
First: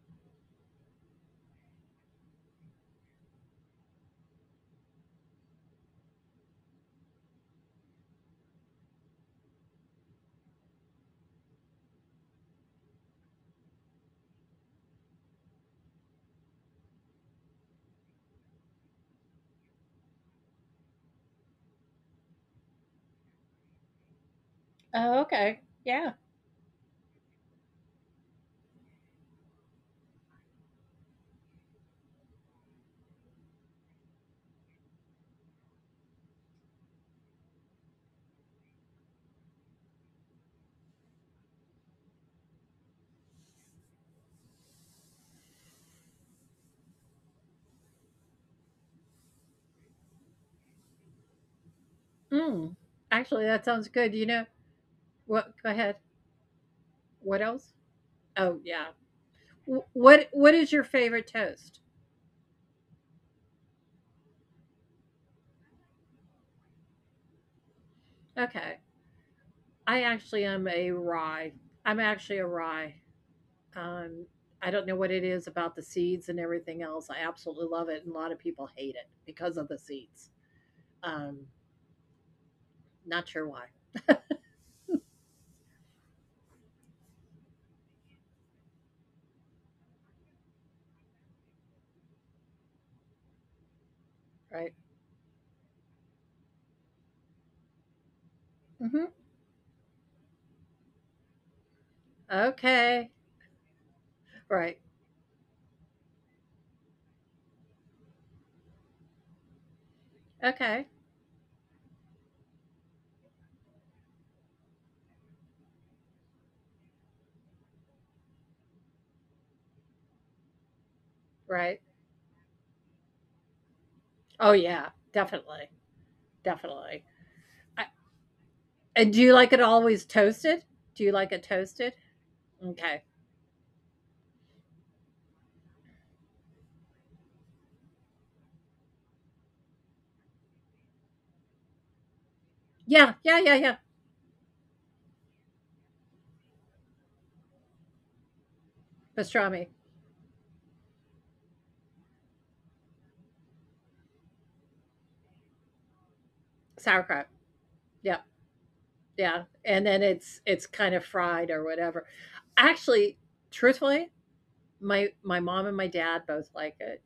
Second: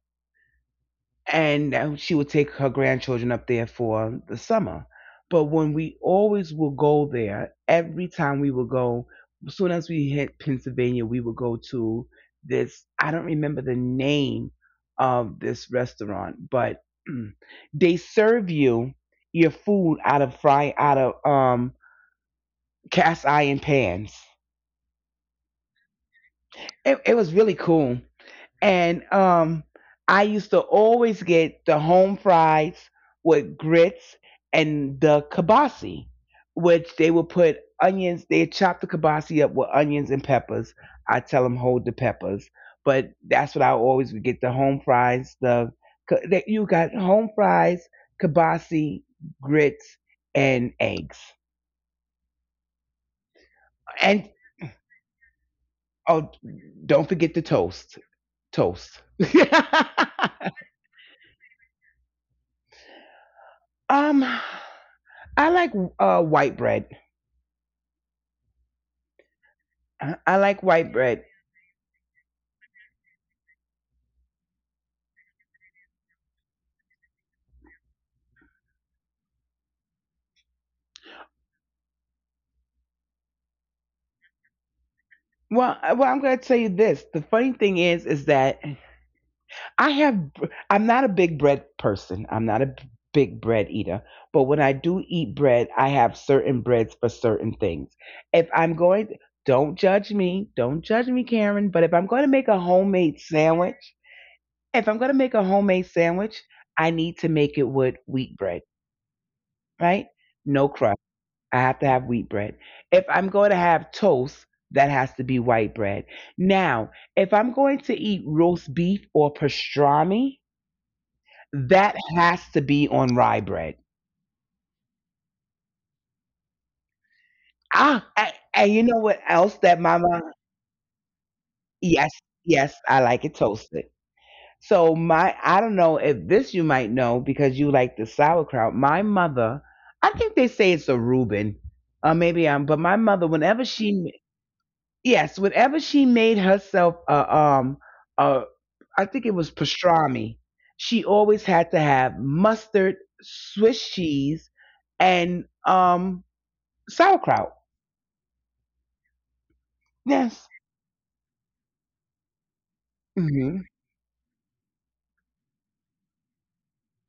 And she would take her grandchildren up there for the summer. But when we always would go there, every time we would go, as soon as we hit Pennsylvania, we would go to this. I don't remember the name of this restaurant, but they serve you your food out of fry out of cast iron pans. Oh, okay. Yeah. It was really cool. And I used to always get the home fries with grits and the kibasi, which they would put onions. They chop the kibasi up with onions and peppers. I tell them hold the peppers, but that's what I always would get, the home fries. The, that you got home fries, kibasi, grits, and eggs, Mm. Actually, that sounds good. You and know, what go ahead. oh, don't forget the What else? toast. Oh, yeah. Toast. What is your favorite toast? um, I like white bread. Okay. I I actually like am a white bread. rye. I'm actually a rye. Um, I don't know what it is about the seeds and everything else. I absolutely love it, and a lot of people hate it because of the seeds. Um, Not sure why, Well, well, I'm going to tell you this. The funny thing is that I have, I'm not a big bread person. I'm not a big bread eater. But when I right? do eat bread, I have certain breads for certain things. If I'm going, Hmm. don't judge me. Don't judge me, Karen. But if I'm going to make a homemade Okay, sandwich, if right. I'm going to make a homemade sandwich, I need to make it with wheat bread, right? No crust. Okay, I have to have wheat bread. If I'm going to have toast, that has to be white bread. Now, if I'm going to eat roast beef or pastrami, right. that has to be on rye bread. Oh yeah, definitely, definitely. I, Ah, and you know and what do you like else it that always mama? toasted? Do you like it toasted? Yes, yes, I Okay. like it toasted. So my, I don't know if this you might know because you like the sauerkraut. My mother, I think they say it's a Reuben, maybe I'm, but my Yeah, mother, yeah, yeah, whenever yeah. she, yes, whatever she made herself a uh, I think it was Pastrami, pastrami, she always had to have mustard, Swiss cheese, and sauerkraut. sauerkraut. Yeah. Yeah, and then it's Yes. it's kind of fried or whatever. Actually, Mhm. truthfully, my mom and my dad both like it.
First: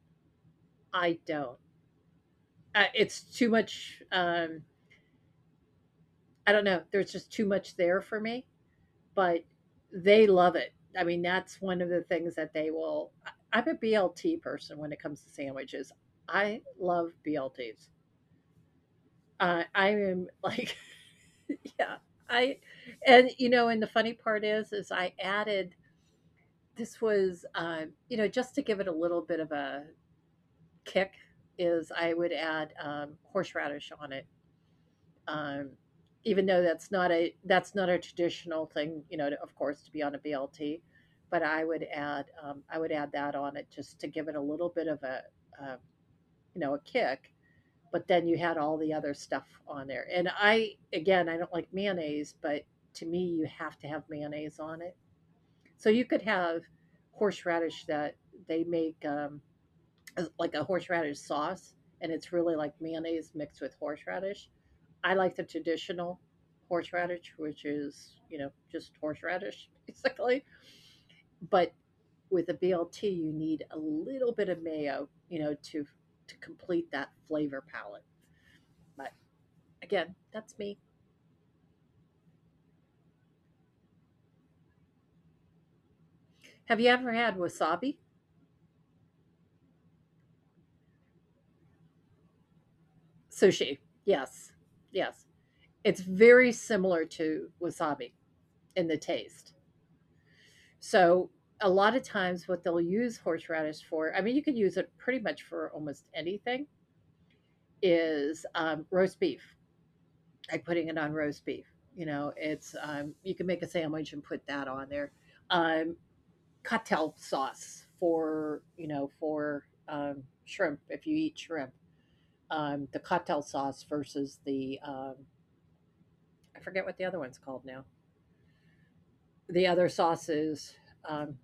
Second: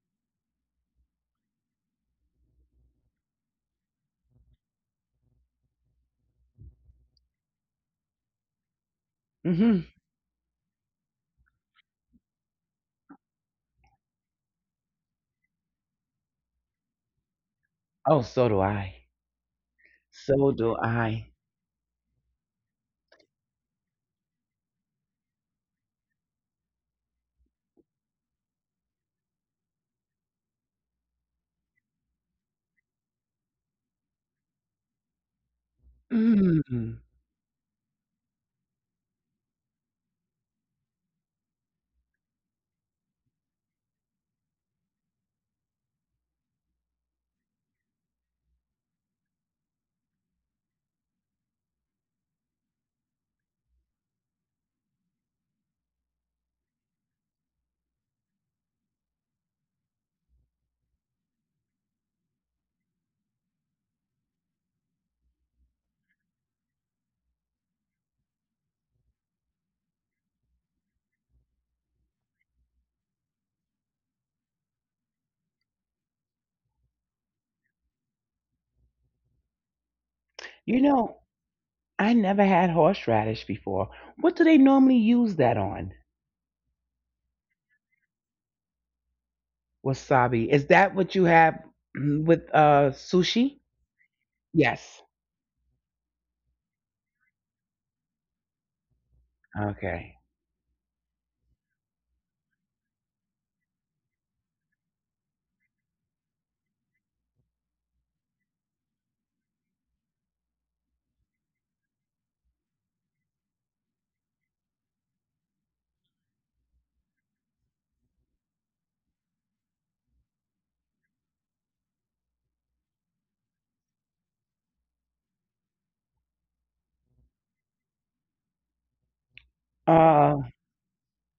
I don't. It's too much. I don't know. There's just too much there for me, but Mhm. they love it. I mean, that's one of the things that they will. I'm a BLT person when it comes to sandwiches. I love BLTs. Oh, so do I. I am So like, do I. yeah, I, and you know, and the funny part is I added this was, you know, just to give it a little bit of a kick, is I would add horseradish on it. Um, Even though Mm. That's not a traditional thing, you know, to, of course, to be on a BLT, but I would add that on it just to give it a little bit of a uh, you know, a kick. But then you had all the other stuff on there, and I again I don't like mayonnaise, but to me you have to have mayonnaise on it, so you could have horseradish that they make, like a horseradish sauce, and it's really like mayonnaise mixed with horseradish. I like the traditional horseradish, which is, you know, just horseradish basically. But with a BLT, you need a little bit of mayo, you know, to complete that flavor palette. But again, that's me. You know, I never had horseradish before. What do they normally use that on? Have you ever had wasabi Wasabi. Is that what you have with sushi? sushi? Yes, Yes. yes. It's very similar to wasabi in the taste. Okay. So a lot of times what they'll use horseradish for, I mean, you could use it pretty much for almost anything, is roast beef, like putting it on roast beef. You know, it's, you can make a sandwich and put that on there. Um, Cocktail sauce for, you know, for shrimp, if you eat shrimp. The cocktail sauce versus I forget what the other one's called now. The other sauce Uh, is, um,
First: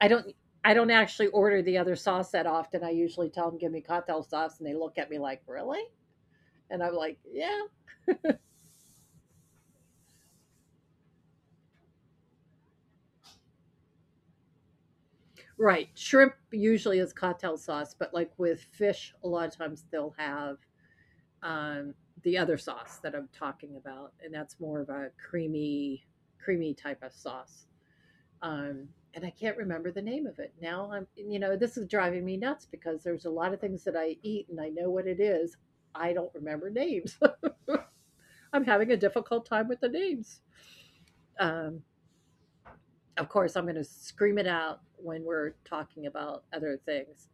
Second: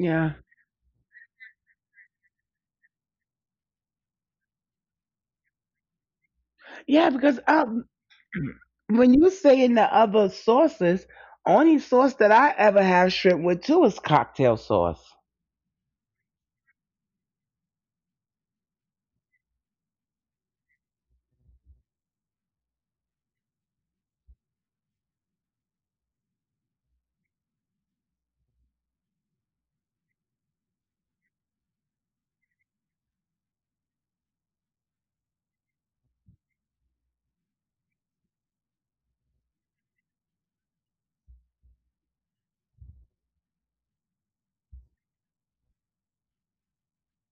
I don't, I don't actually order the other sauce that often. I usually tell them give me cocktail sauce and they look at me like, "Really?" And I'm Yeah, like, because "Yeah." When you say in the other sauces, only sauce that I ever have shrimp with too is cocktail sauce. Right. Shrimp usually is cocktail sauce, but like with fish a lot of times they'll have um the other sauce that I'm talking about, and that's more of a creamy type of sauce. Um and I can't remember the name of it. Now I'm you know, this is driving me nuts because there's a lot of things that I eat and I know what it is. I don't remember names. I'm having a difficult time with the names. Um, of course, I'm going to scream it out when we're talking about other things.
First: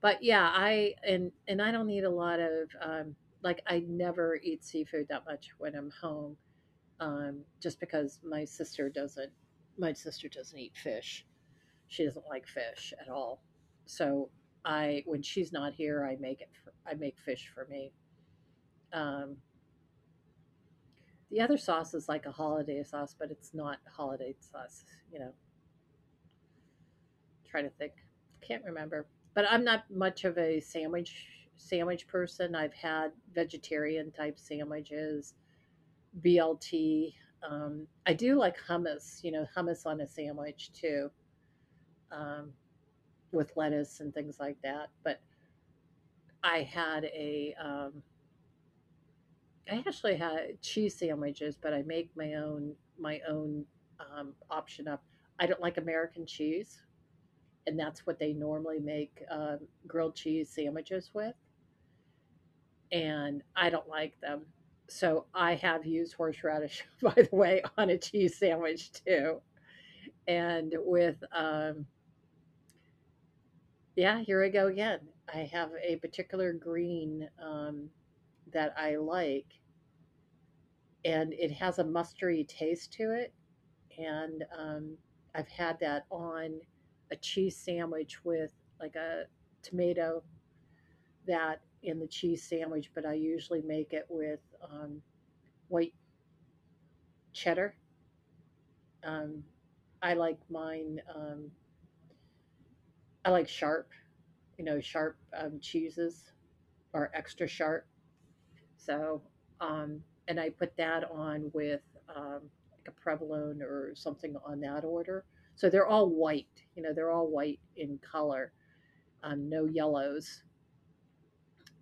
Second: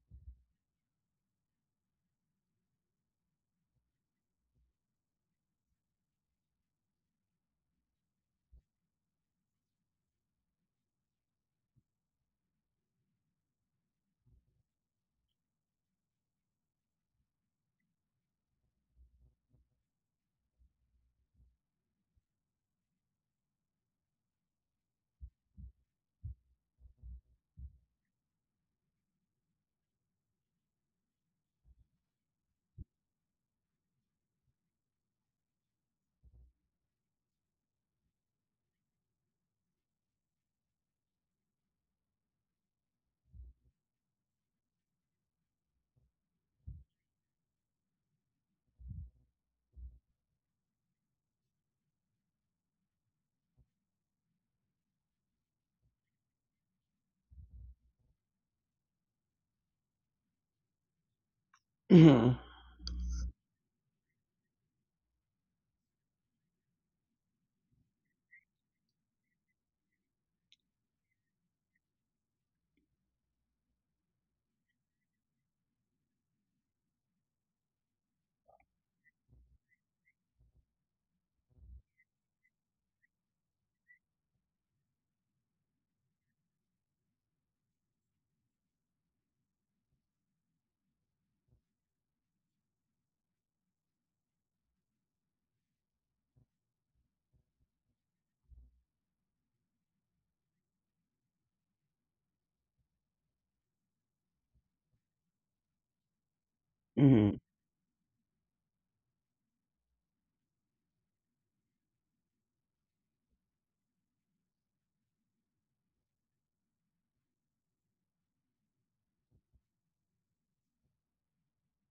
But yeah, I and I don't need a lot of, like I never eat seafood that much when I'm home, just because my sister doesn't. My sister doesn't eat fish. She doesn't like fish at all. So I when she's not here, I make it. For, I make fish for me. Um, the other sauce is like a holiday sauce, but it's not holiday sauce. You know, trying to think. Can't remember. But I'm not much of a sandwich sandwich person. I've had vegetarian type sandwiches, BLT. I do like hummus, you know, hummus on a sandwich too, um, with lettuce and things like that. But I had a, I actually had cheese sandwiches, but I make my own option up. I don't like American cheese, and that's what they normally make grilled cheese sandwiches with. Mm, And I don't like them. So I have used horseradish, by the way, on a cheese sandwich too. And with, yeah, here I go again. I have a particular green that I like, and it has a mustardy taste to it. And I've had that on a cheese sandwich with like a tomato that in the cheese sandwich, but I usually make it with white cheddar. Um, I like mine. I like sharp. You know, sharp cheeses or mm, extra sharp. So, um, and I put that on with, um, like a provolone or something on that order. So they're all white. You know, they're all white in color. No yellows.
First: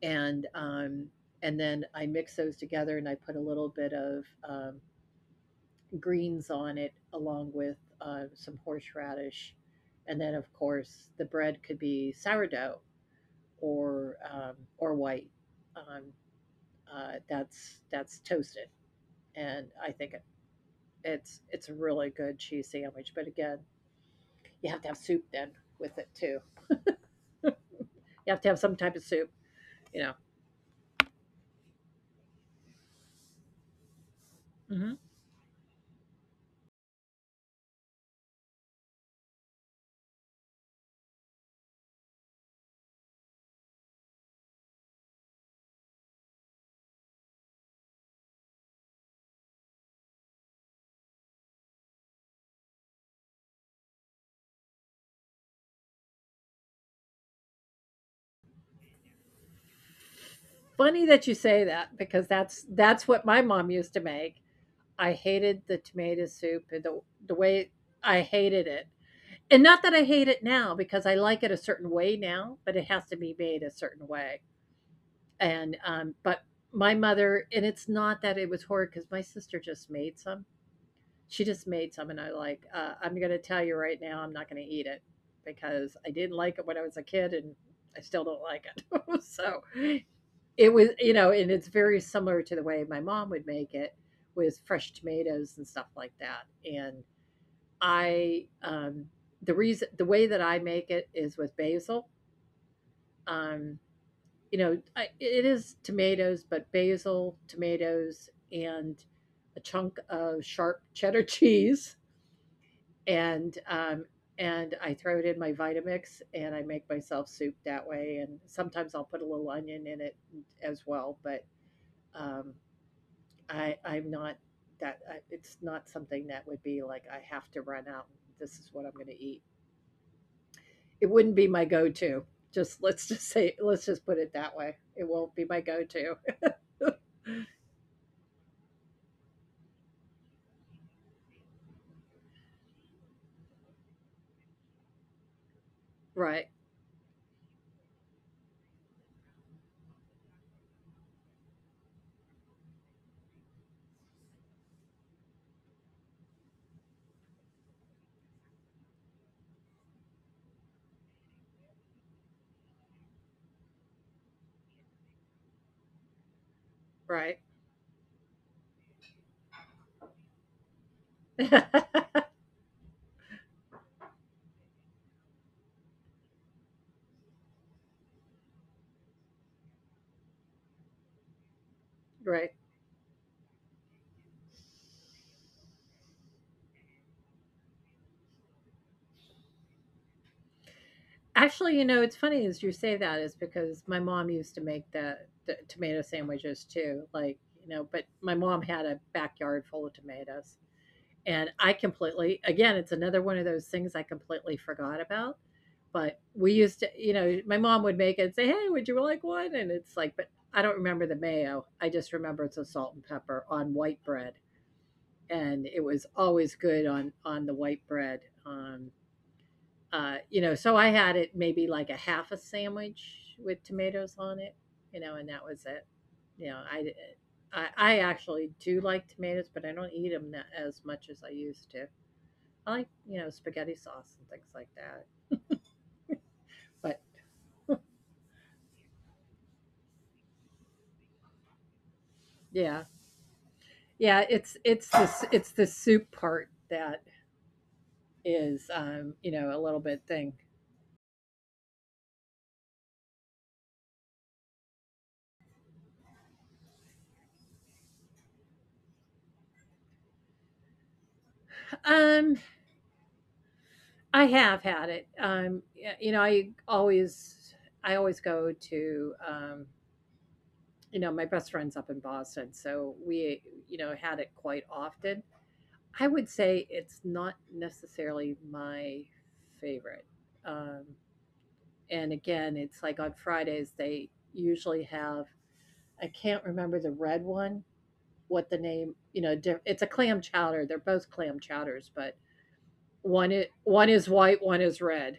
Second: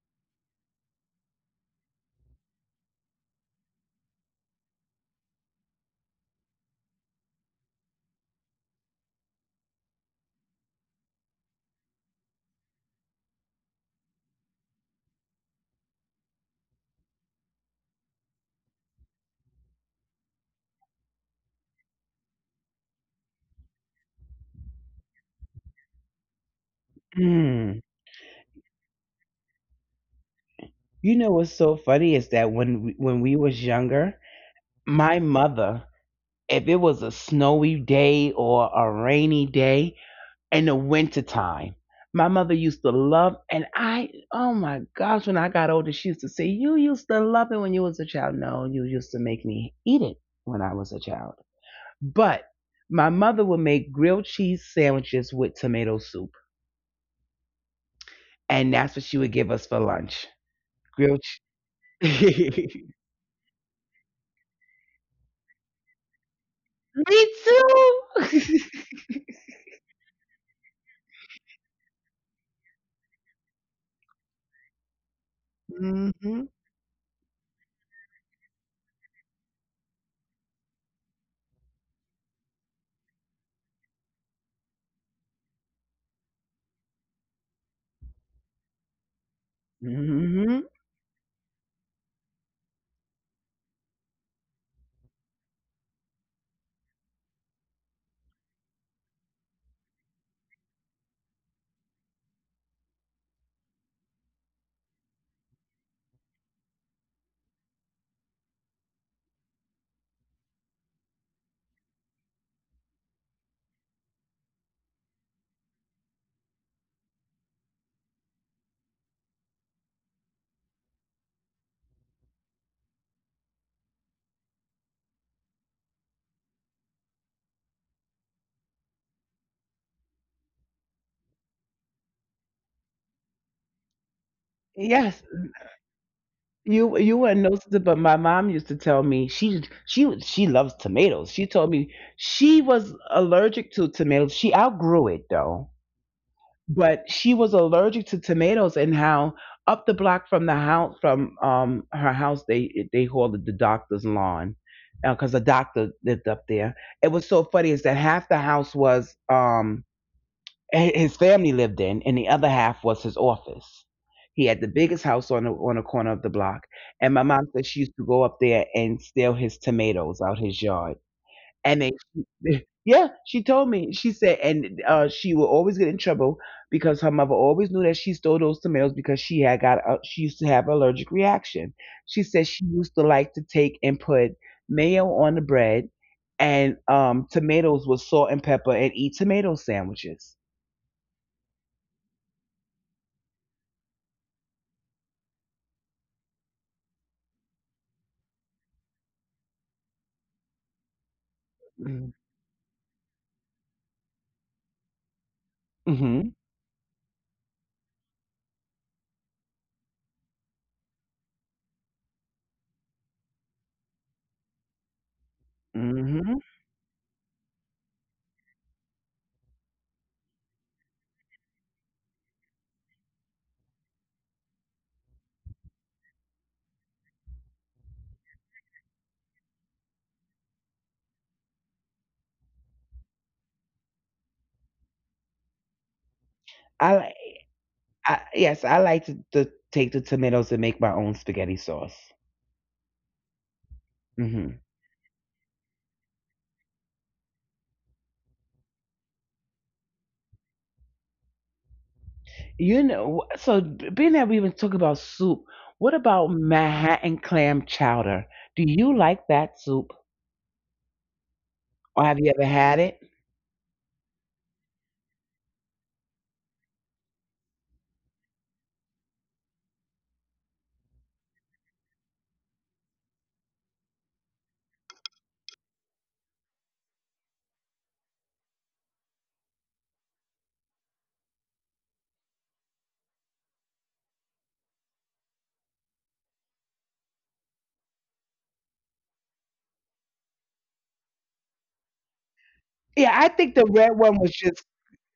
And um, and then I mix those together, and I put a little bit of greens on it along with some horseradish, and then of course the bread could be sourdough or white. Um, that's toasted, and I think it's a really good cheese sandwich. But again, you have to have soup then with it too. mm. You have to have some type of soup. You know. You know what's so funny is that when we was younger, Mhm. my mother, if it was a snowy day or a rainy day in the winter time, my mother used to love, and I, oh my gosh, when I got older, she used to say, "You used to love it when you was a child." No, you used to make me eat it when I was a child. But my mother would make grilled cheese sandwiches with tomato soup, and that's what she would give us for lunch. Funny Grilled that you say that because that's cheese. that's what my mom used to make. I hated the tomato soup and the Me the way I too. hated it, and not that I hate it now because I like it a certain way now, but it has to be made a certain way. And Mm but hmm. my mother, and it's not that it was horrid because my sister just made some. She just made some, and I like. I'm gonna tell you right now, I'm not gonna eat it because I didn't like it when I was a kid, and I still don't like it. So Mm hmm. it was, and it's very similar to the way my mom would make it with fresh tomatoes and stuff like that, and I the reason the way that I make it is with basil. Um, I, it is tomatoes, but basil, tomatoes, and a chunk of sharp cheddar cheese, and um, and I throw it in my Vitamix, and I make myself soup that way. And sometimes I'll put a little onion in it as well, but um, I'm not that I, it's not something that would be like I have to run out. This is what I'm going to eat. It wouldn't be my go-to. Just let's just say, let's just put it that way. It Yes, won't be my go-to. you wouldn't notice it, but my mom used to tell me she, she loves tomatoes. She told me she was allergic to tomatoes. She outgrew it though. Right. But she was allergic to tomatoes. And how up the block from the house, from her house, they called it the doctor's lawn because a doctor lived up there. It was so funny is that half the house was, his family lived in, and the other half was his office. He had the biggest house on the corner of the block, and my Right. mom said she used to go up there and steal his tomatoes out his yard. And then she yeah, she told me. She said, and, she would always get in trouble because her mother always knew that she stole those tomatoes because she had got a she used to have an allergic reaction. She Right. said she used to like to take and put mayo on the bread and, tomatoes with salt and pepper and eat tomato sandwiches. Actually, it's funny as you say that is because my mom used to make the tomato sandwiches too. Like, you know, but my mom had a backyard full of tomatoes. And I Mm. completely, again, it's another one of those things I completely forgot about. But Mhm. we used to, you know, my mom would make it and say, "Hey, would you like one?" And it's like, but I don't remember the mayo. I just remember it's a salt and pepper on white bread, and it was Mhm. always good on the white bread. Um, you know, so I had it maybe like a half a sandwich with tomatoes on it, you know, and that was it. You know, I I actually do like tomatoes, but I don't eat them as much as I used to. I like, you know, spaghetti sauce and things like that. I But li I, yes, I like to take the tomatoes and make my own spaghetti sauce. yeah. Yeah, it's Mhm. it's the soup part that is, you know, a little bit thing. You know, so being that we even talk about soup, what about Manhattan clam chowder? Do you like that soup? Or have Um, you ever had it? I have had it. You know, I always go to, you know, my best friend's up in Boston, so we, you know, had it quite often. I would say it's not necessarily my favorite. Um, and again, it's like on Fridays they usually have, I can't remember the red one, what the name, you know, it's a clam chowder. They're both clam chowders, but Yeah, one I it, think the one red is one was white, one just, is red.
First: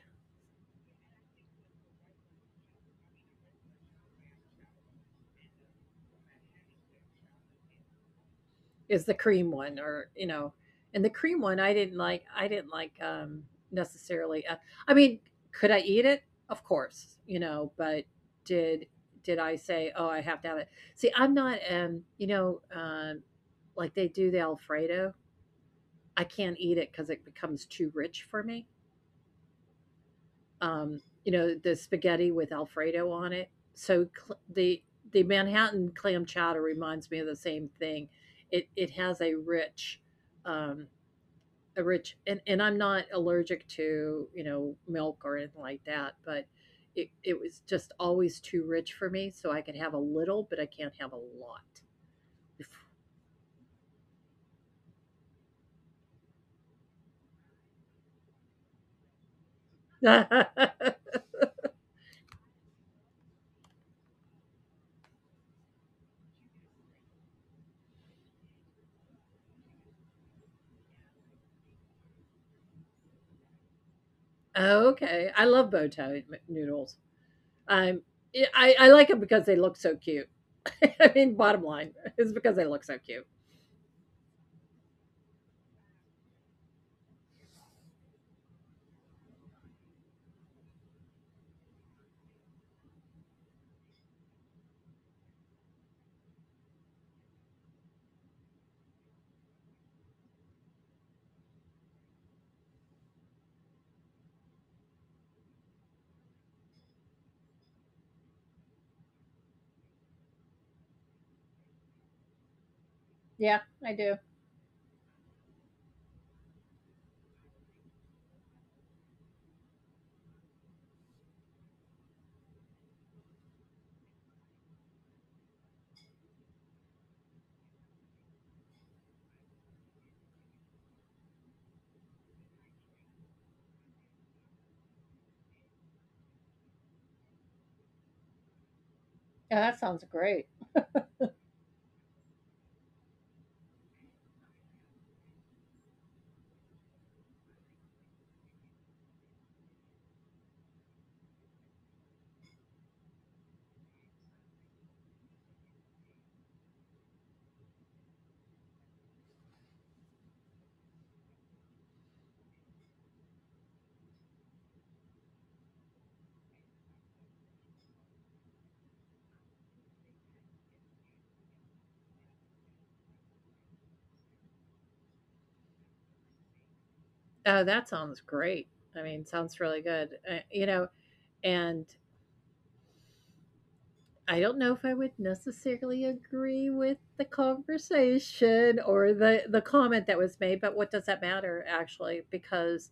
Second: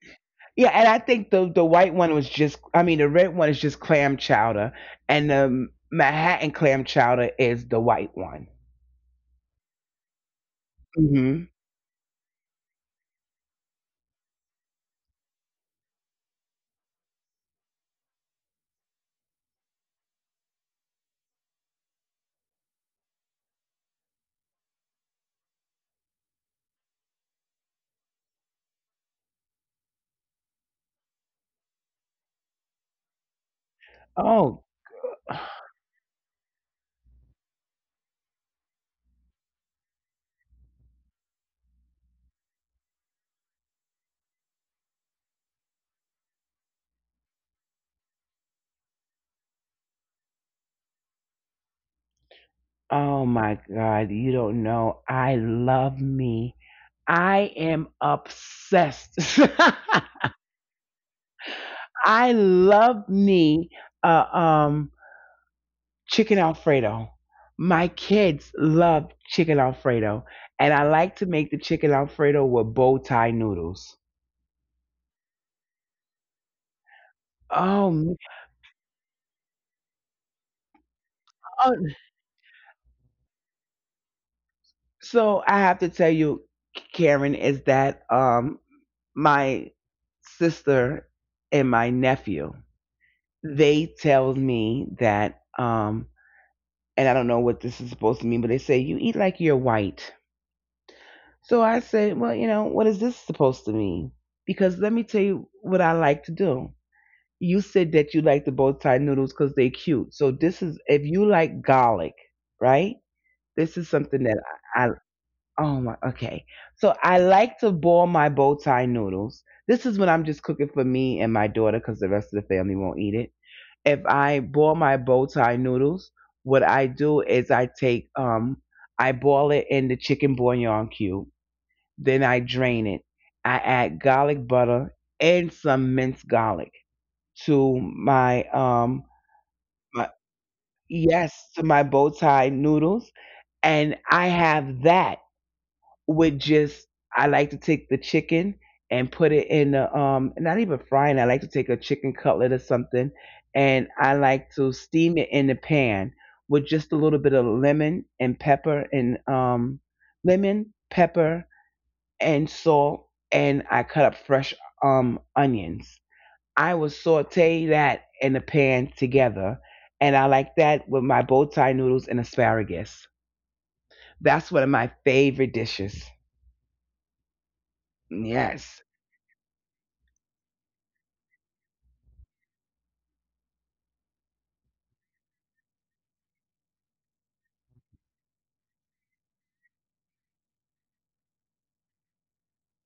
yeah, and I think the white one was just, I mean the red one is just clam chowder, and the Manhattan clam chowder is the white one. Is the cream one, or, you know, and the cream Hmm. one I didn't like, I didn't like, um, necessarily. I mean, could I eat it? Of course, you know, but did did I say, "Oh, I have to have it." See, I'm not, you know, um, like they do the alfredo. I can't eat it cuz it becomes too rich for me, you know, the spaghetti with Alfredo on it. So cl- Oh, the the Manhattan clam chowder reminds me of the same thing. It has um, a rich, and I'm not allergic to, you know, milk or anything like that, but it was just always too rich for me. So I could have a little, but I can't have a lot. oh my God, you don't know. I love me. I am obsessed. I love me, uh, um, chicken Alfredo. My kids love chicken Alfredo, and I like to make the chicken Alfredo with bow tie noodles. Okay, I love bow tie m- noodles. Oh, I'm m- I I like them because they look so cute. I mean, bottom oh, line is because they look so cute. so I have to tell you, Karen, is that, my sister and my nephew? They tell me that, and I don't know what this is supposed to mean, but they say you eat like you're white. So I said, well, you know, what is this supposed to mean? Because let me tell you what I like to do. You said that you like the bow tie noodles because they're cute. So this is if you like garlic, right? Yeah, This I is do. something that I oh my, okay. So I like to boil my bow tie noodles. This is when I'm just cooking for me and my daughter because the rest of the family won't eat it. If I boil my bow tie noodles, what I do is I take I boil it in the chicken bouillon cube, then I drain it. I add garlic butter and some minced garlic to Yeah, that sounds my, great. yes, to my bow tie noodles, and I have that with just I like to take the chicken and put it in the not even frying. I like to take a chicken cutlet or something, and I like to steam it in the pan with just a little bit of lemon and pepper and lemon pepper and salt, and I cut up fresh onions. I will saute that in the pan together, and I like that with my bow tie noodles and asparagus. That's one of my favorite dishes. Oh, that sounds great. Yes. I mean, sounds really good. You know, and I don't know if I would necessarily agree with the conversation or the comment that was made, but what does that matter actually? Because,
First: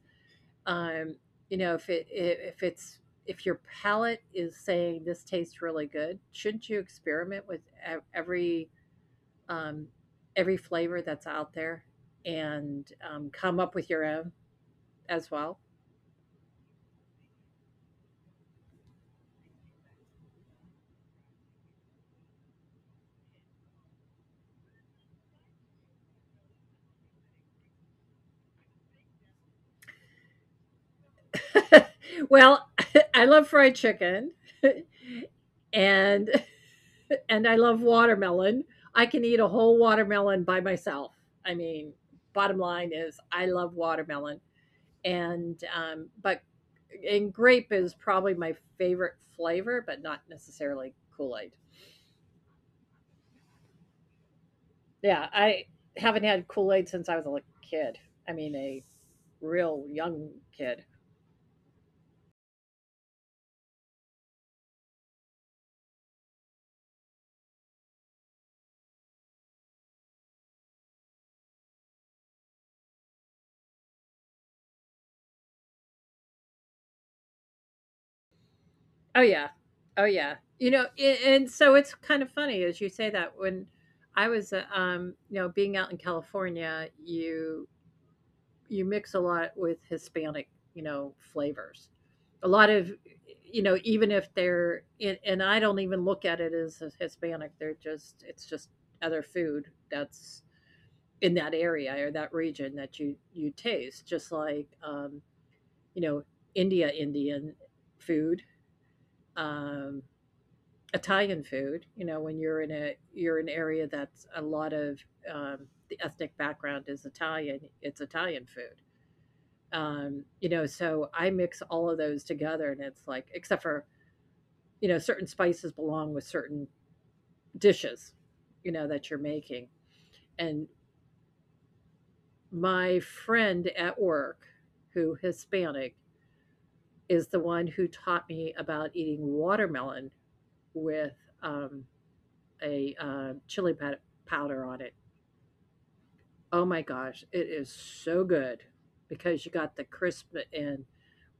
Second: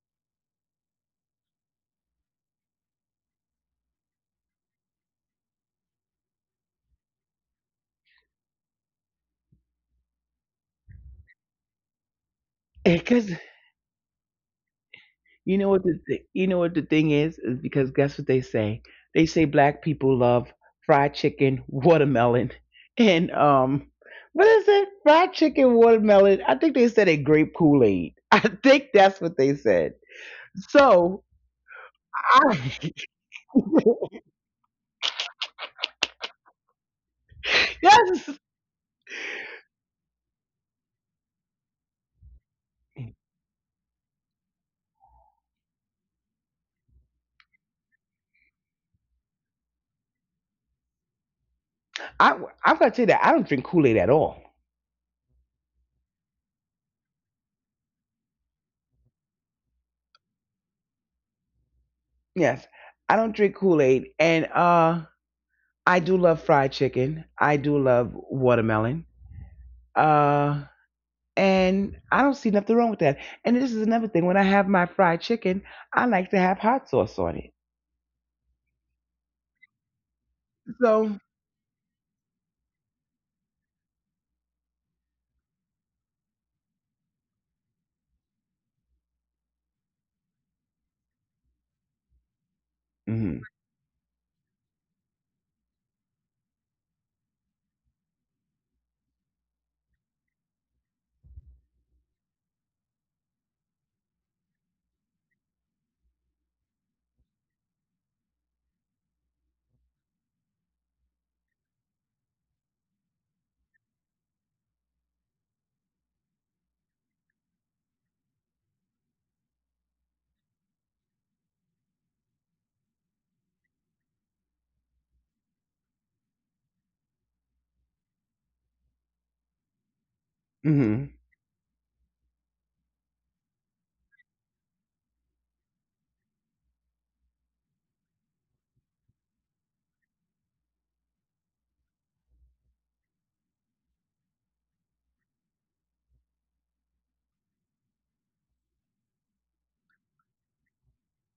um, you know, if it's, if your palate is saying this tastes really good, shouldn't you experiment with ev- every, um, every flavor that's out there and, Because. come up with your own as You well. know what the you know what the thing is because guess what they say? They say black people love fried chicken, watermelon, and what is it? Fried chicken, watermelon. I think they said a grape Kool Aid. I think that's what they said. So Well, I I love fried chicken and and I love yes, watermelon. I can eat a whole watermelon by myself. I mean, bottom line is I love watermelon, and but and grape is probably my favorite flavor, but not necessarily Kool Aid. I I've got to tell you that I don't drink Kool Aid at all. Yeah, I haven't had Kool Aid since I was a li- kid. I mean, a real young kid. Yes, I don't drink Kool Aid, and I do love fried chicken. I do love watermelon. uh. And I don't see nothing wrong with that. And this is another thing. When I have my fried chicken, I like to have hot sauce on it. Oh yeah. Oh yeah. You know, So, a- and so it's kind of funny as you say that when I was you know, being out in California, you mix a lot with Hispanic, you know, flavors. A lot of, hmm you know, even if they're, and I don't even look at it as a Hispanic, they're just, it's just other food that's in that area or that region that you taste just like, you know, India Indian food. Um, Italian food, you know, when you're in a, you're an area that's a lot of, um, the ethnic background is Italian, it's Italian food. You know, so I mix all of those together and it's like, except for, you know, certain spices belong with certain dishes, you know, that you're making. And hmm my friend at work, who Hispanic, is the one who taught me about eating watermelon with, um, a, powder on it. Oh my gosh, it is so good because you got the crisp and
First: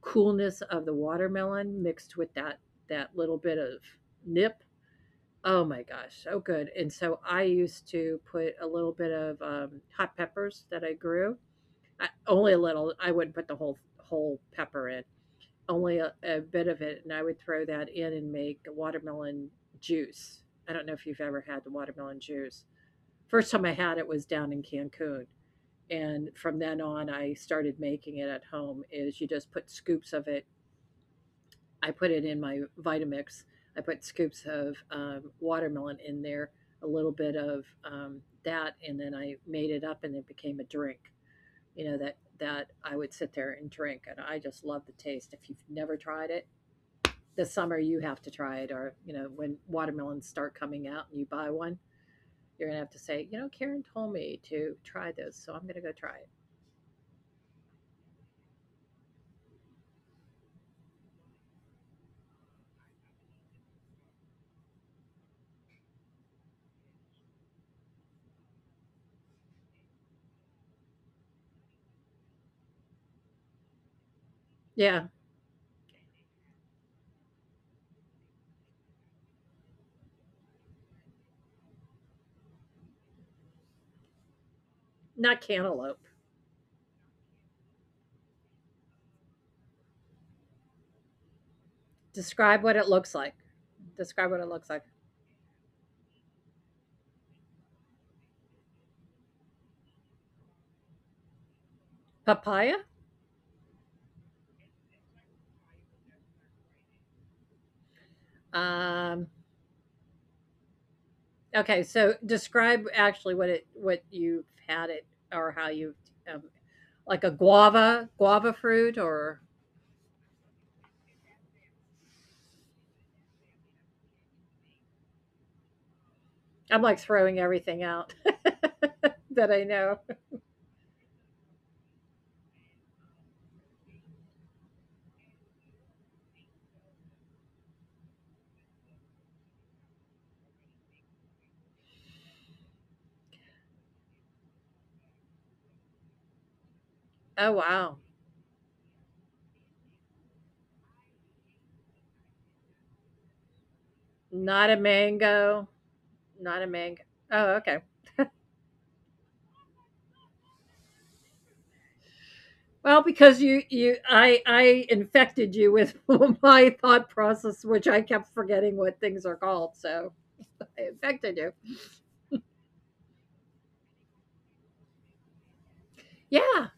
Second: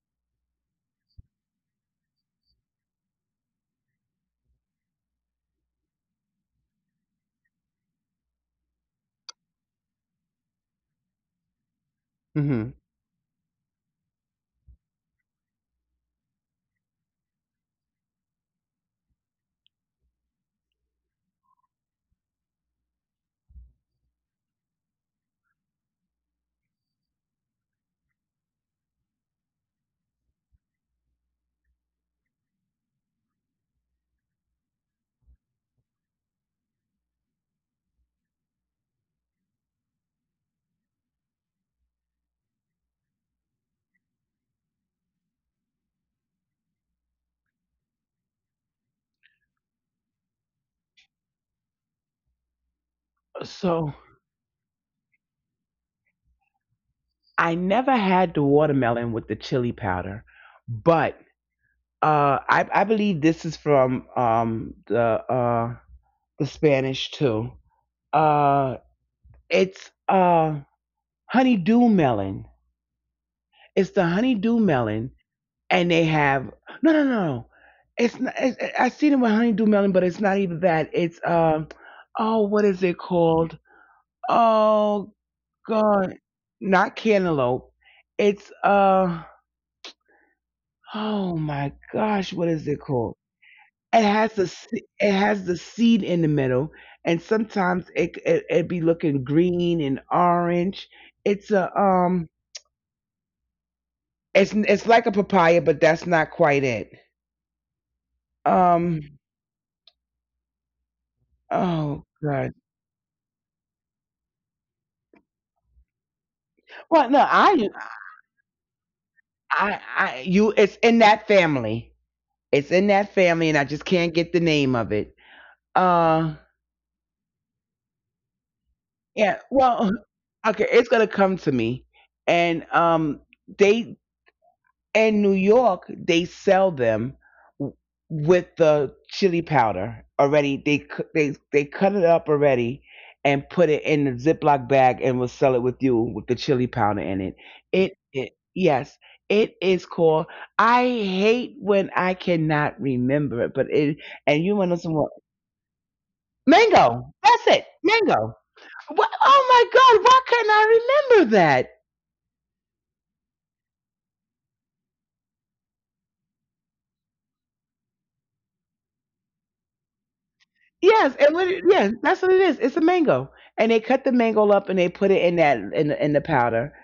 coolness of the watermelon mixed with that, that little bit of nip. Oh my gosh, so good. And so I used to put a little bit of, hot peppers that I grew, I, only a hmm little. I wouldn't put the whole pepper in, only a bit of it, and I would throw that in and make watermelon juice. I don't know if you've ever had the watermelon juice. First time I had it was down in Cancun, and from then on I started making it at home is you just put scoops of it, I put it in my Vitamix, I put scoops of, watermelon in there, a little bit of, that, and then I made it up and it became a drink, you know, that I would sit there and drink, and I just love the taste. If you've never tried it, this summer you have to try it, or, you know, when watermelons start coming out and you buy one, you're gonna have to say, you know, Karen so told me to try this, so I'm gonna go try it. I never had the watermelon with the chili powder, but I believe this is from the Spanish too. Uh, it's honeydew melon. It's the honeydew melon, Yeah, and they have no, no, no. It's not. I seen it with honeydew melon, but it's not even that. It's oh, what is it called? Oh not cantaloupe. God, not cantaloupe. It's oh my gosh, what is Describe it what it called? looks like. It has Describe the what it looks like. it has the seed in the middle, and sometimes it be looking green and orange. It's a Papaya. it's like a papaya, but that's not quite it. Um, Um, okay, oh so God. describe actually what it, what you've had it, or how you, um, Well, no, like a guava, guava fruit or, I, you, it's in that family. It's in that family, and I just can't get the name of it. Uh, I'm like throwing everything out yeah. that I Well, know. okay, it's gonna come to me, and they in New York, they sell them w- with the chili powder already. They they cut it up already and put it in the Ziploc bag and will sell it with you with the chili powder in it. Oh It, wow, it yes, it is called. I hate when I cannot remember it, but it and you want to not know a some more mango, not a mango. mango. That's it, Oh okay. mango. What? Oh my God! Why couldn't I remember that? Well, because you I infected you with my thought process, which I kept forgetting what things are called, so I Yes, and infected you. yeah, that's what it is. It's a mango, and they cut the mango up and they put it in that in in the powder, Yeah.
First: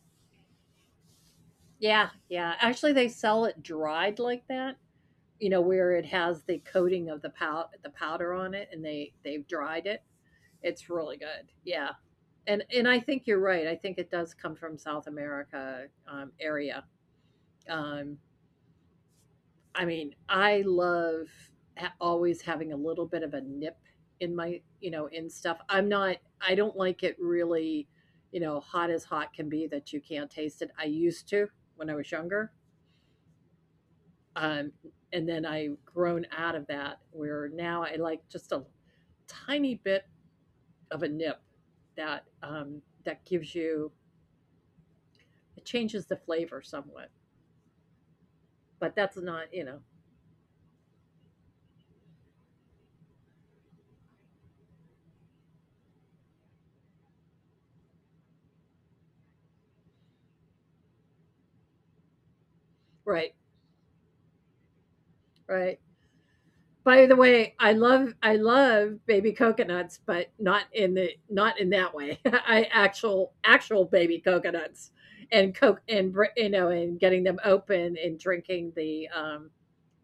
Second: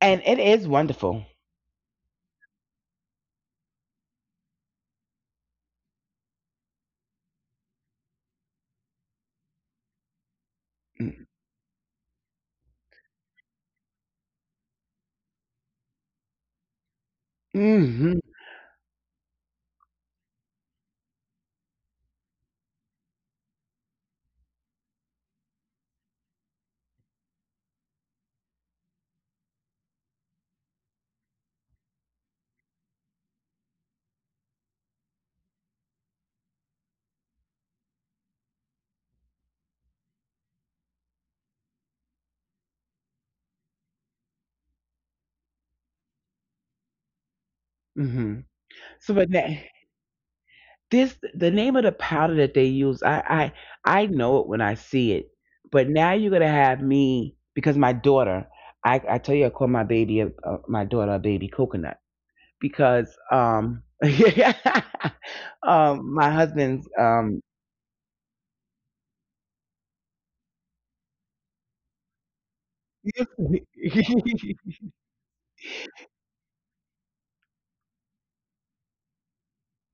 and it is wonderful. Yeah, yeah. Actually, they sell it dried like that, you know, where it has the coating of the powder on it, and they, they've dried it. It's really good. Yeah. And I think you're right. I think it does come from South America, area. Um, Mm-hmm. I mean, I love, ha- always having a little bit of a nip in my, you know, in stuff. I'm not, I don't like it really, you know, hot as hot can be that you can't taste it. I used to when I was younger. Um, and then I've grown out of that where now I like just a tiny bit of a nip that, that gives you, it changes the flavor somewhat. Mm-hmm. But So, that's but not, you know, this the name of the powder that they use. I know it when I see it, but now you're gonna have me because my daughter. I tell you, I call my baby a, my daughter a baby coconut because right, right. My husband's By the way, I love, I love baby coconuts, but not in the, not in that way. I actual, actual baby coconuts and coke and br- you know, and getting them open and drinking the, um,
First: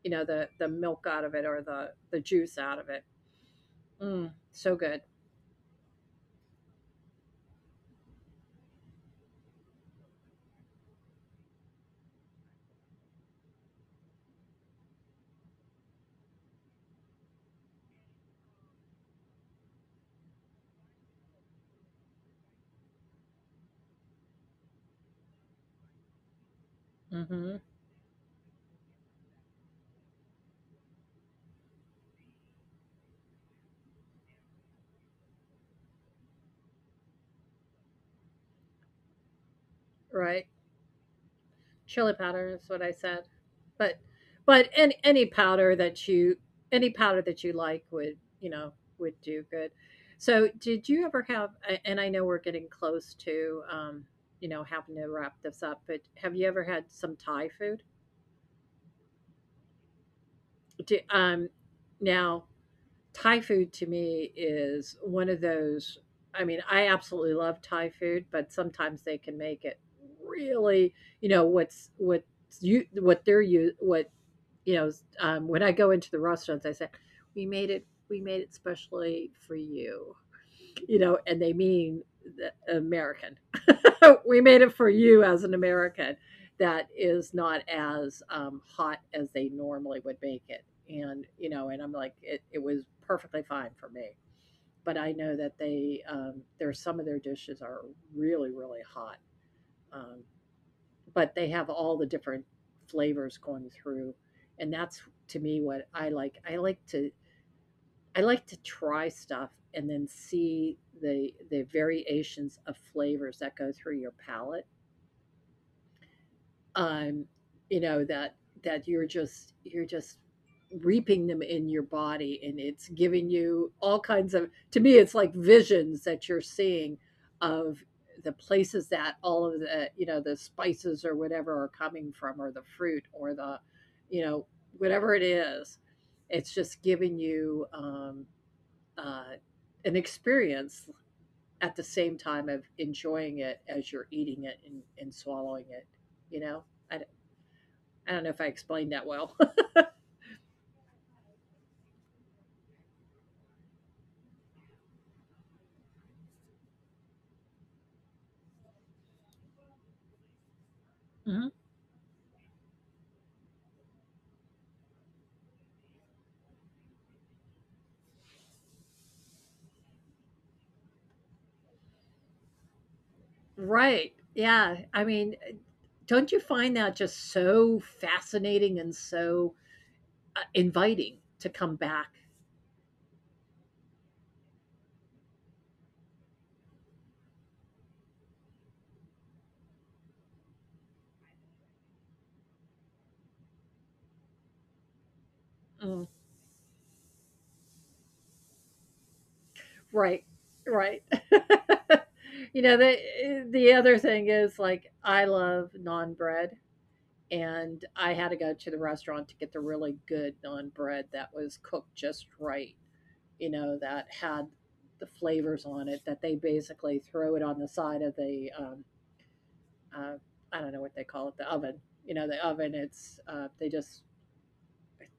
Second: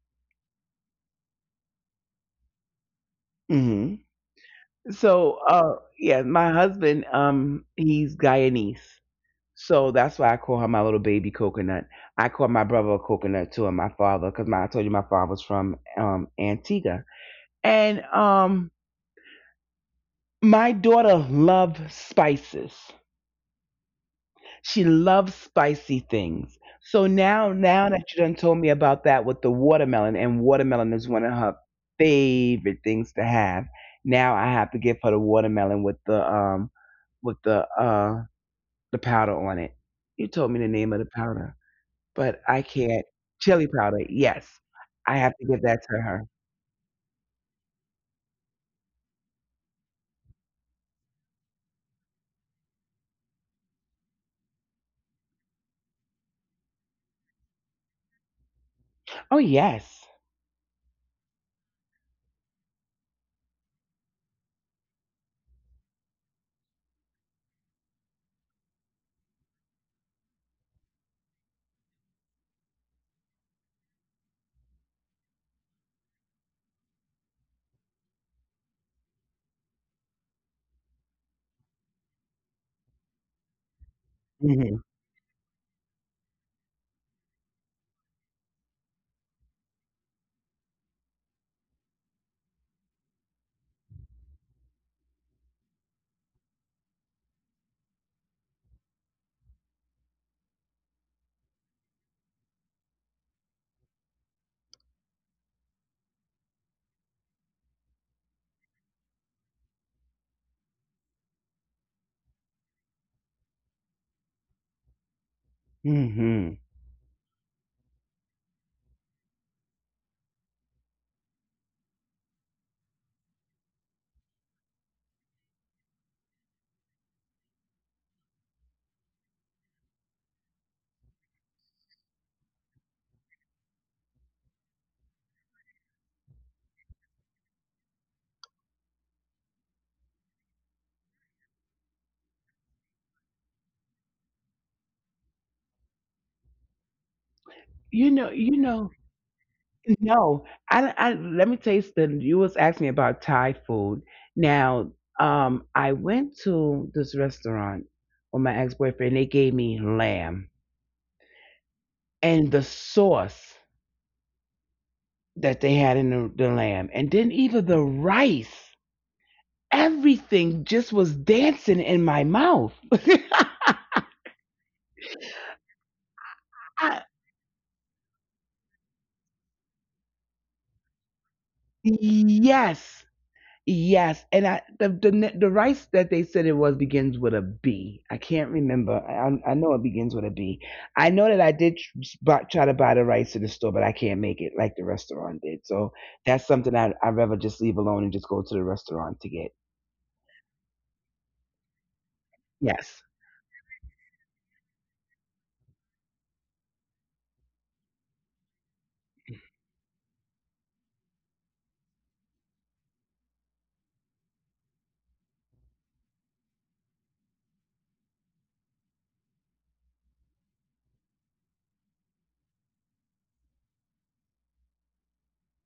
you know, the milk out of it, or the juice out of it. mhm. Mm, so good. So, yeah, my husband, he's Guyanese. So that's why I call her my little baby coconut. I call my brother a coconut too, and my father, because my I told you my father's from Antigua. And my daughter loves spices. She loves spicy things. So now, Mhm, now that you done told me about that with the watermelon, and watermelon is one of her favorite things to have. Now I have to give her the watermelon with the powder on it. You told right. me the name of the powder, Chili but powder I is what I can't. said. Chili powder, But yes. but any I any have to give powder that to that her. you, any powder that you like would, you know, would do good. So did you ever have a-, and I know we're getting close to, you know, having to wrap this up, but have you ever had some Thai food? Oh yes. Do, now Thai food to me is one of those, I mean, I absolutely love Thai food, but sometimes they can make it really, you know, what's what you, what they're, you what, you know, when I go into the restaurants, I say, we made it specially for you," you know, and they mean the American. We made it Mhm. for you as an American that is not as, hot as they normally would make it. And, you know, and I'm like, it was perfectly fine for me. But I know that they, there's some of their dishes are really, really hot. Um, but they have all the different flavors going through. And that's to me what I like. I like to try stuff and then see the variations of flavors that go through your palate, Mhm. um, you know, that you're just, you're just reaping them in your body, and it's giving you all kinds of, to me it's like visions that you're seeing of the places that all of the, you know, the spices or whatever are coming from, or the fruit or the, you know, whatever it is. It's just giving you, uh, an experience at the same time of enjoying it as you're eating it, and swallowing it, you know, I, You I know, don't know if you I know. explained that well. No, I let me tell you something. You was asking me about Thai food. Now, I went to this restaurant with my ex boyfriend. They gave me lamb Mhm. and the sauce that they had in the lamb, and then even the rice. Everything just was dancing in my mouth. Right. Yeah. I mean, don't you I, find that just so fascinating and so, inviting to come back? yes, yes. And the rice that they said it was begins with a B. I can't remember. I know it begins with a B. I know that I did try to buy the rice at the store, but I can't make it like the restaurant did. So that's Mm. something I rather just leave alone and just go to the restaurant to get. Right. Right. Yes, You know, the other thing is like I love non bread, and I had to go to the restaurant to get the really good non bread that was cooked just right, you know, that had the flavors on it that they basically throw it on the side of the, uh, I don't know what they call it, the oven. You know, the oven. It's they just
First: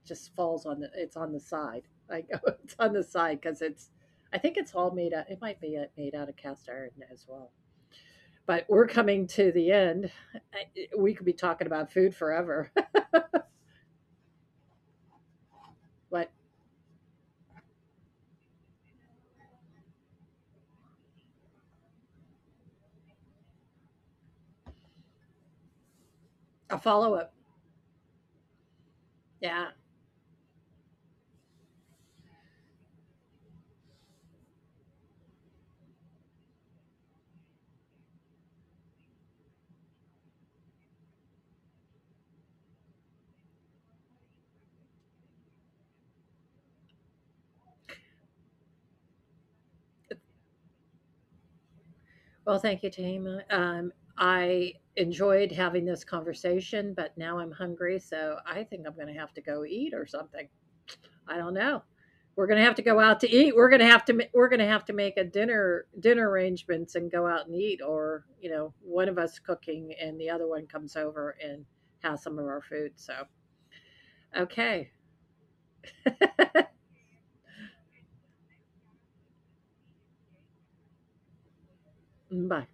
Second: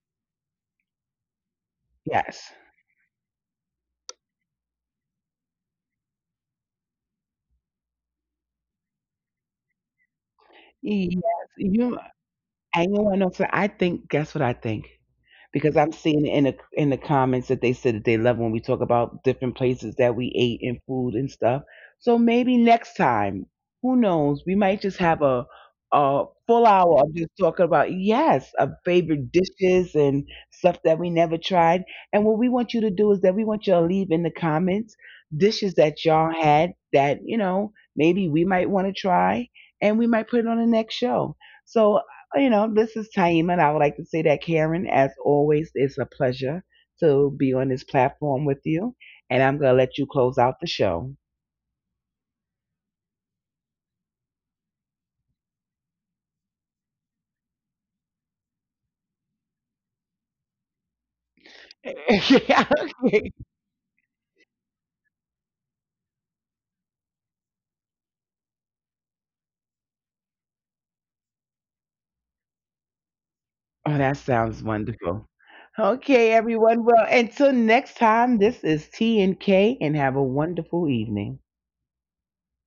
just falls on the. It's on the side. Like yes, it's on the side because it's. I think it's all made out. It might be, made out of cast iron as well. But we're coming to the end. I- We yes. could be talking about You food forever. and you know, so I think. Guess what I think? Because I'm But seeing in the comments that they said that they love when we talk about different places that we ate and food and stuff. So maybe next time, who knows? We might just have a full a hour follow of up. just talking about yes, of favorite Yeah. dishes and stuff that we never tried. And what we want you to do is that we want you to leave in the comments dishes that y'all had that you know maybe we might want to try, and we might put it on the next show. So you know, this is Taima, and I would like to say that, Karen, as always, it's a pleasure to be on this platform with you. And I'm going to let you close out the show. Well, thank you, Tama. I enjoyed having this conversation, but now I'm hungry, so I think I'm going to have to go eat or something. I don't know. We're Yeah, gonna have to go out okay. to eat. We're gonna have to, we're gonna have to make a dinner arrangements and go out and eat, or you know, one of us cooking and the other one comes over and has some of our food. So Oh, that sounds okay, wonderful. Okay, everyone. Well, until next time, this is T&K, and have a wonderful evening. bye.